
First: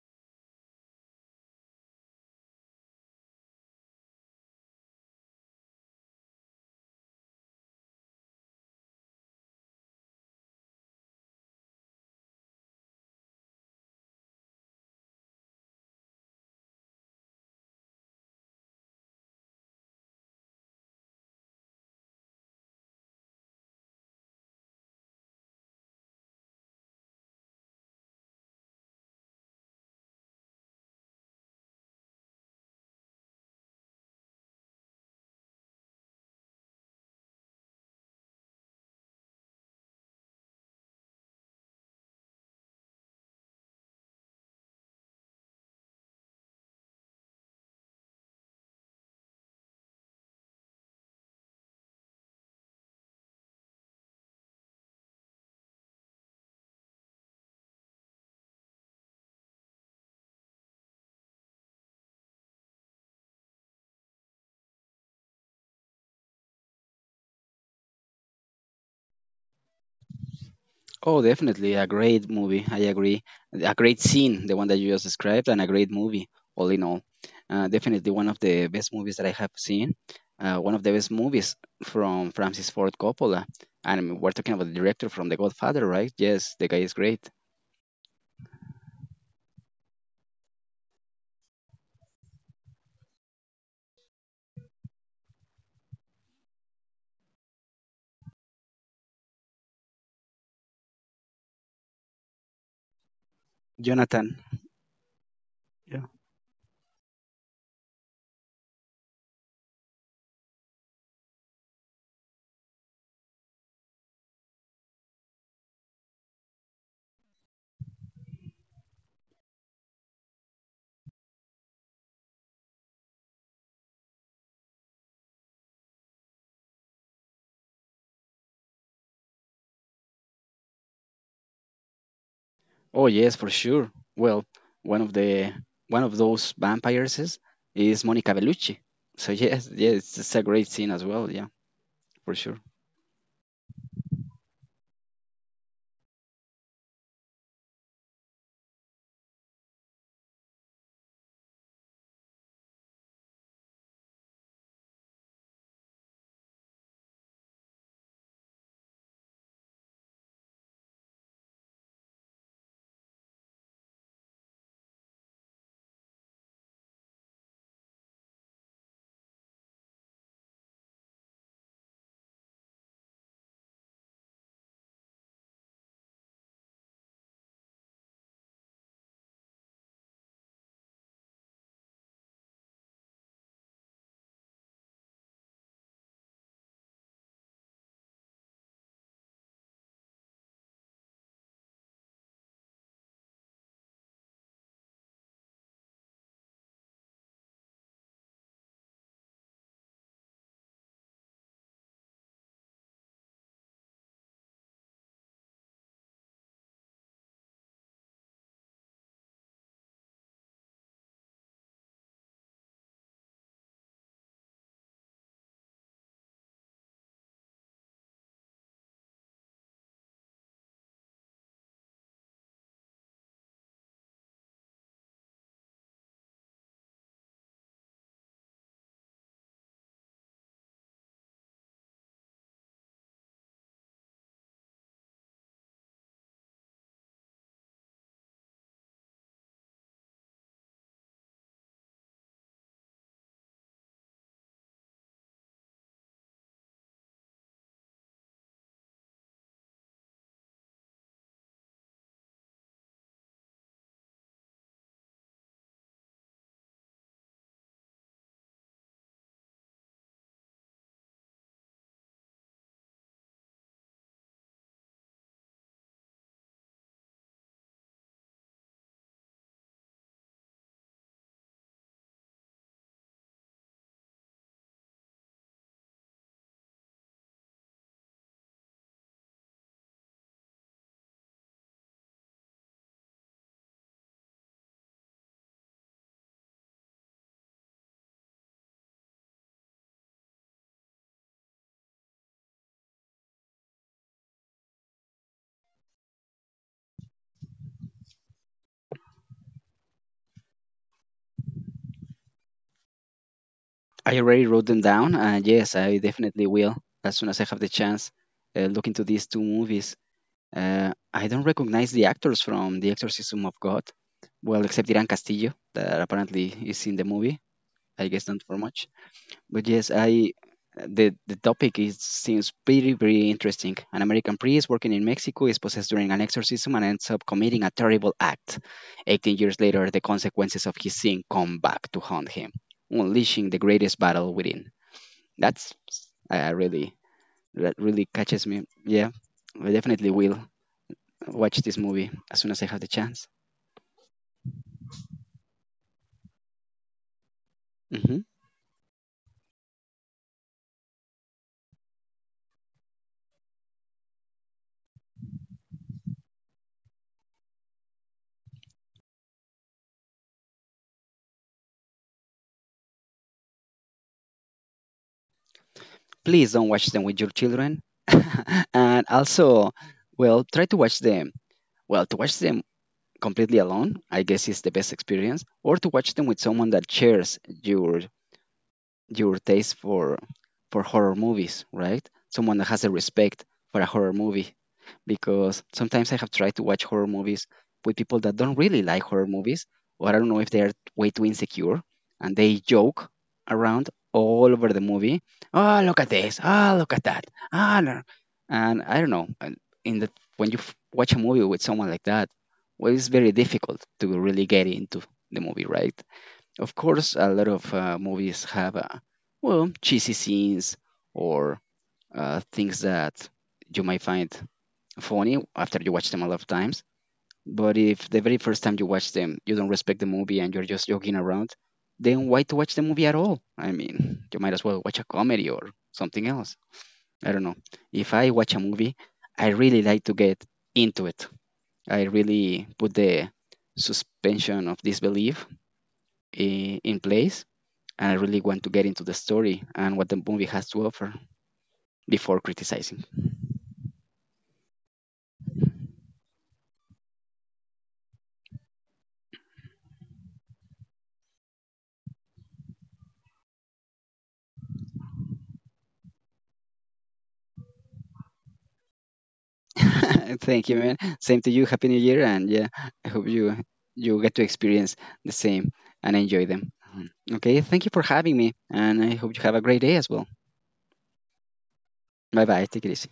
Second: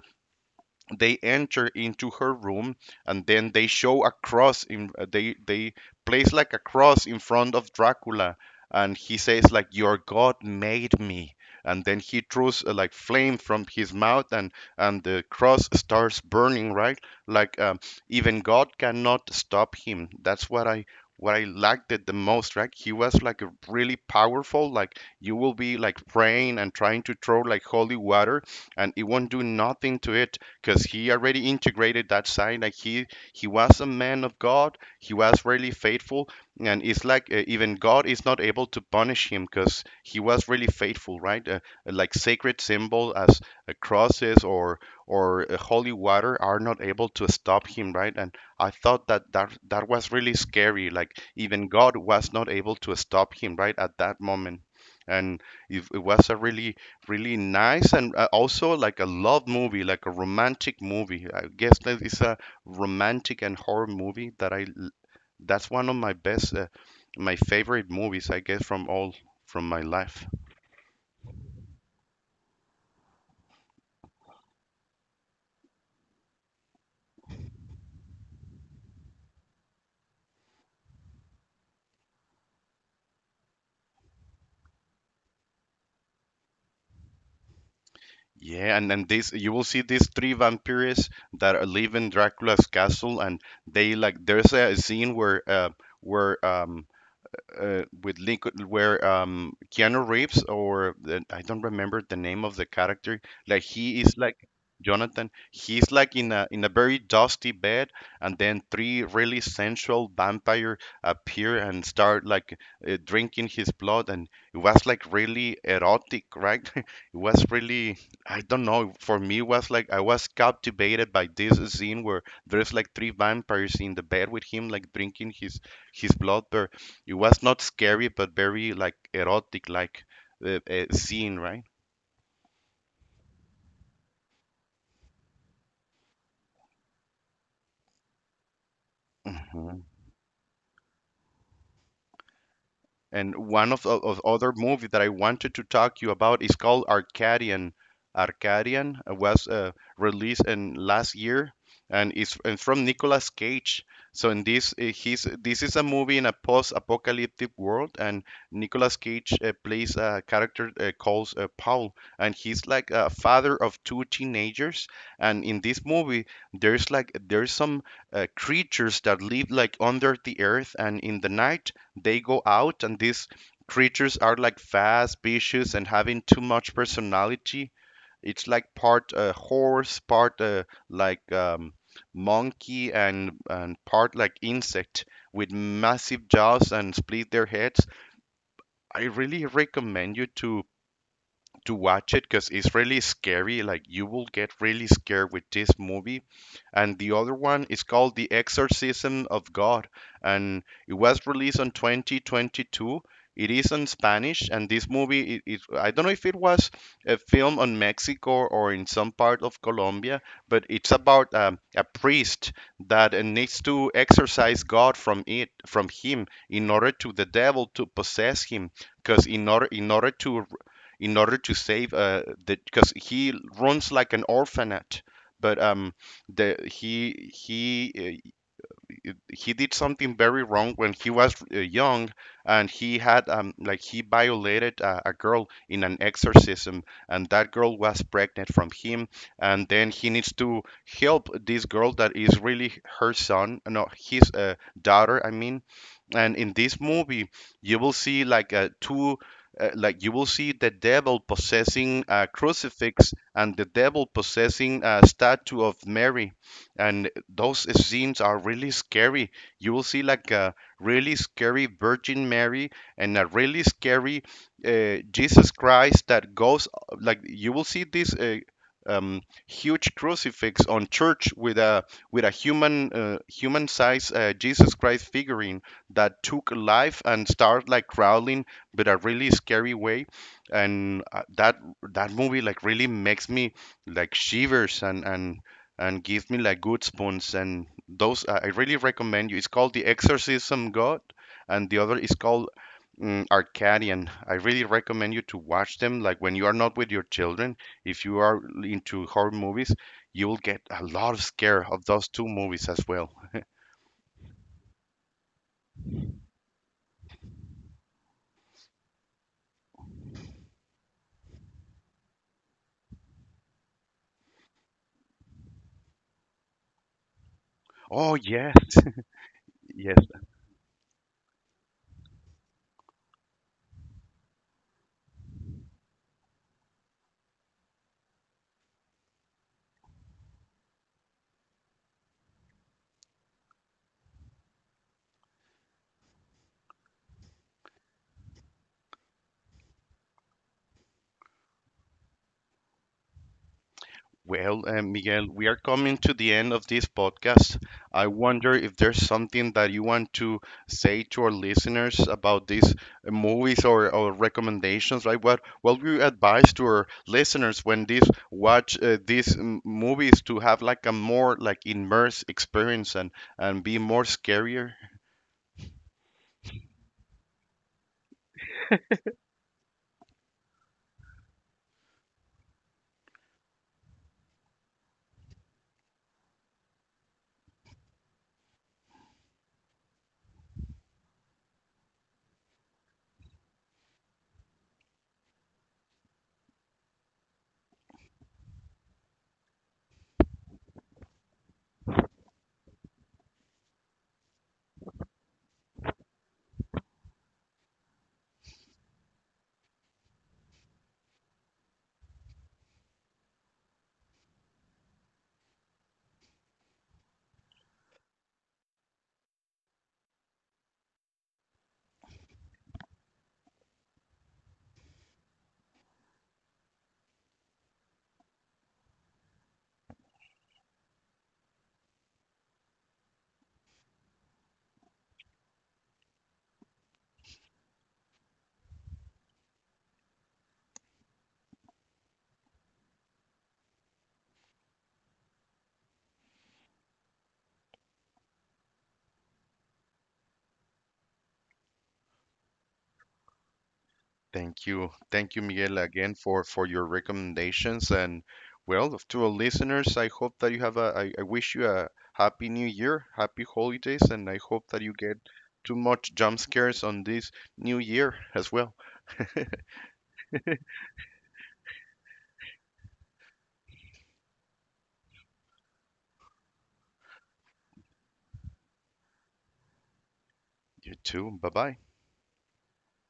S1: they enter into her room, and then they show a cross in they place like a cross in front of Dracula, and he says like your god made me, and then he throws like flame from his mouth, and the cross starts burning, right? Like even God cannot stop him. That's what I what I liked it the most, right? He was like a really powerful, like you will be like praying and trying to throw like holy water and it won't do nothing to it because he already integrated that side. Like he was a man of God. He was really faithful, and it's like even God is not able to punish him because he was really faithful, right? Like sacred symbol as crosses or holy water are not able to stop him, right? And I thought that that was really scary. Like even God was not able to stop him, right, at that moment. And it was a really really nice and also like a love movie, like a romantic movie. I guess that is a romantic and horror movie that that's one of my best, my favorite movies, I guess, from all from my life.
S2: Oh, definitely a great movie. I agree. A great scene, the one that you just described, and a great movie, all in all. Definitely one of the best movies that I have seen. One of the best movies from Francis Ford Coppola. And we're talking about the director from The Godfather, right? Yes, the guy is great.
S1: Yeah, and then this you will see these three vampires that are live in Dracula's castle, and they like there's a scene where with Lincoln, where Keanu Reeves or the, I don't remember the name of the character, like he is
S2: Jonathan.
S1: like Jonathan. He's
S2: Yeah.
S1: like in a very dusty bed, and then three really sensual vampire appear and start like drinking his blood, and it was like really erotic, right? It was really I don't know. For me, it was like I was captivated by this scene where there's like three vampires in the bed with him, like drinking his blood, but it was not scary, but very like erotic, like scene, right?
S2: Oh, yes, for sure. Well, one of the one of those vampires is Monica Bellucci. So yes,
S1: Mhm.
S2: yes, it's a great scene as well. Yeah, for sure.
S1: And one of the of other movie that I wanted to talk to you about is called Arcadian. Arcadian was released in last year and is and from Nicolas Cage. So in this he's this is a movie in a post-apocalyptic world, and Nicolas Cage plays a character called Paul, and he's like a father of two teenagers. And in this movie there's some creatures that live like under the earth, and in the night they go out, and these creatures are like fast, vicious, and having too much personality. It's like part horse, part like um, monkey, and part like insect with massive jaws and split their heads. I really recommend you to watch it because it's really scary. Like you will get really scared with this movie. And the other one is called The Exorcism of God, and it was released on 2022. It is in Spanish, and this movie, I don't know if it was a film on Mexico or in some part of Colombia, but it's about a priest that needs to exorcise God from it, from him, in order to the devil to possess him, because in order to save the because he runs like an orphanage. But the he He did something very wrong when he was young, and he had he violated a girl in an exorcism, and that girl was pregnant from him. And then he needs to help this girl that is really her son, no, his daughter, I mean. And in this movie, you will see like you will see the devil possessing a crucifix and the devil possessing a statue of Mary. And those scenes are really scary. You will see like a really scary Virgin Mary and a really scary Jesus Christ that goes like you will see this. Um, Huge crucifix on church with a with a human size Jesus Christ figurine that took life and started like growling, but a really scary way. And that movie like really makes me like shivers, and give me like goosebumps. And those I really recommend you. It's called The Exorcism God, and the other is called Arcadian. I really recommend you to watch them. Like when you are not with your children, if you are into horror movies, you will get a lot of scare of those two movies as well.
S2: I already wrote them down, and yes, I definitely will as soon as I have the chance. Look into these two movies. I don't recognize the actors from The Exorcism of God. Well, except Iran Castillo, that apparently is in the movie. I
S1: Oh
S2: guess not
S1: yes.
S2: for much. But yes, I the topic is seems pretty very interesting. An American priest working in Mexico is possessed during an exorcism and ends up committing a terrible act. 18 years later, the consequences of his sin come back to haunt him, unleashing the greatest battle within. That's I really that really catches me. Yeah, I definitely will watch this movie as soon as I have the chance.
S1: Well, Miguel, we are coming to the end of this podcast. I
S2: Hmm.
S1: wonder if there's something that you want to say to our listeners about these movies, or recommendations, right? What would you advise to our listeners when these watch movies to have like a more like immersive experience and be more scarier?
S2: Please don't watch them with your children, and also, well, try to watch them. Well, to watch them completely alone, I guess is the best experience, or to watch them with someone that shares your taste for horror movies, right? Someone that has a respect for a horror movie, because sometimes I have tried to watch horror movies with people that don't really like horror movies, or I don't know if they are way too insecure, and they joke around all over the movie. Oh, look at this! Ah, look at that! Ah, no. And I don't know. And in the when you watch a movie with someone like that, well, it's very difficult to really get into the movie, right? Of course, a lot of movies have, well, cheesy scenes or things that you might find funny after you watch them a lot of times. But if the very first time you watch them, you don't respect the movie and you're just joking around, then why to watch the movie at all? I mean, you might as well watch a comedy or something else. I don't know. If I watch a movie, I really like to get into it. I really put the suspension of disbelief in place and I really want to get into the story and what the movie has to offer before criticizing.
S1: Thank you. Thank you, Miguel, again for your recommendations. And well, to our listeners, I hope that you have a, I wish you a happy new year, happy holidays, and I hope that you get too much jump scares on this new year as well.
S2: Thank you, man. Same to you. Happy New Year, and yeah, I hope you you get to experience the same and enjoy them. Mhm. Okay, thank you for having me, and I hope you have a great day as well.
S1: You too. Bye bye.
S2: Bye bye. Take it easy.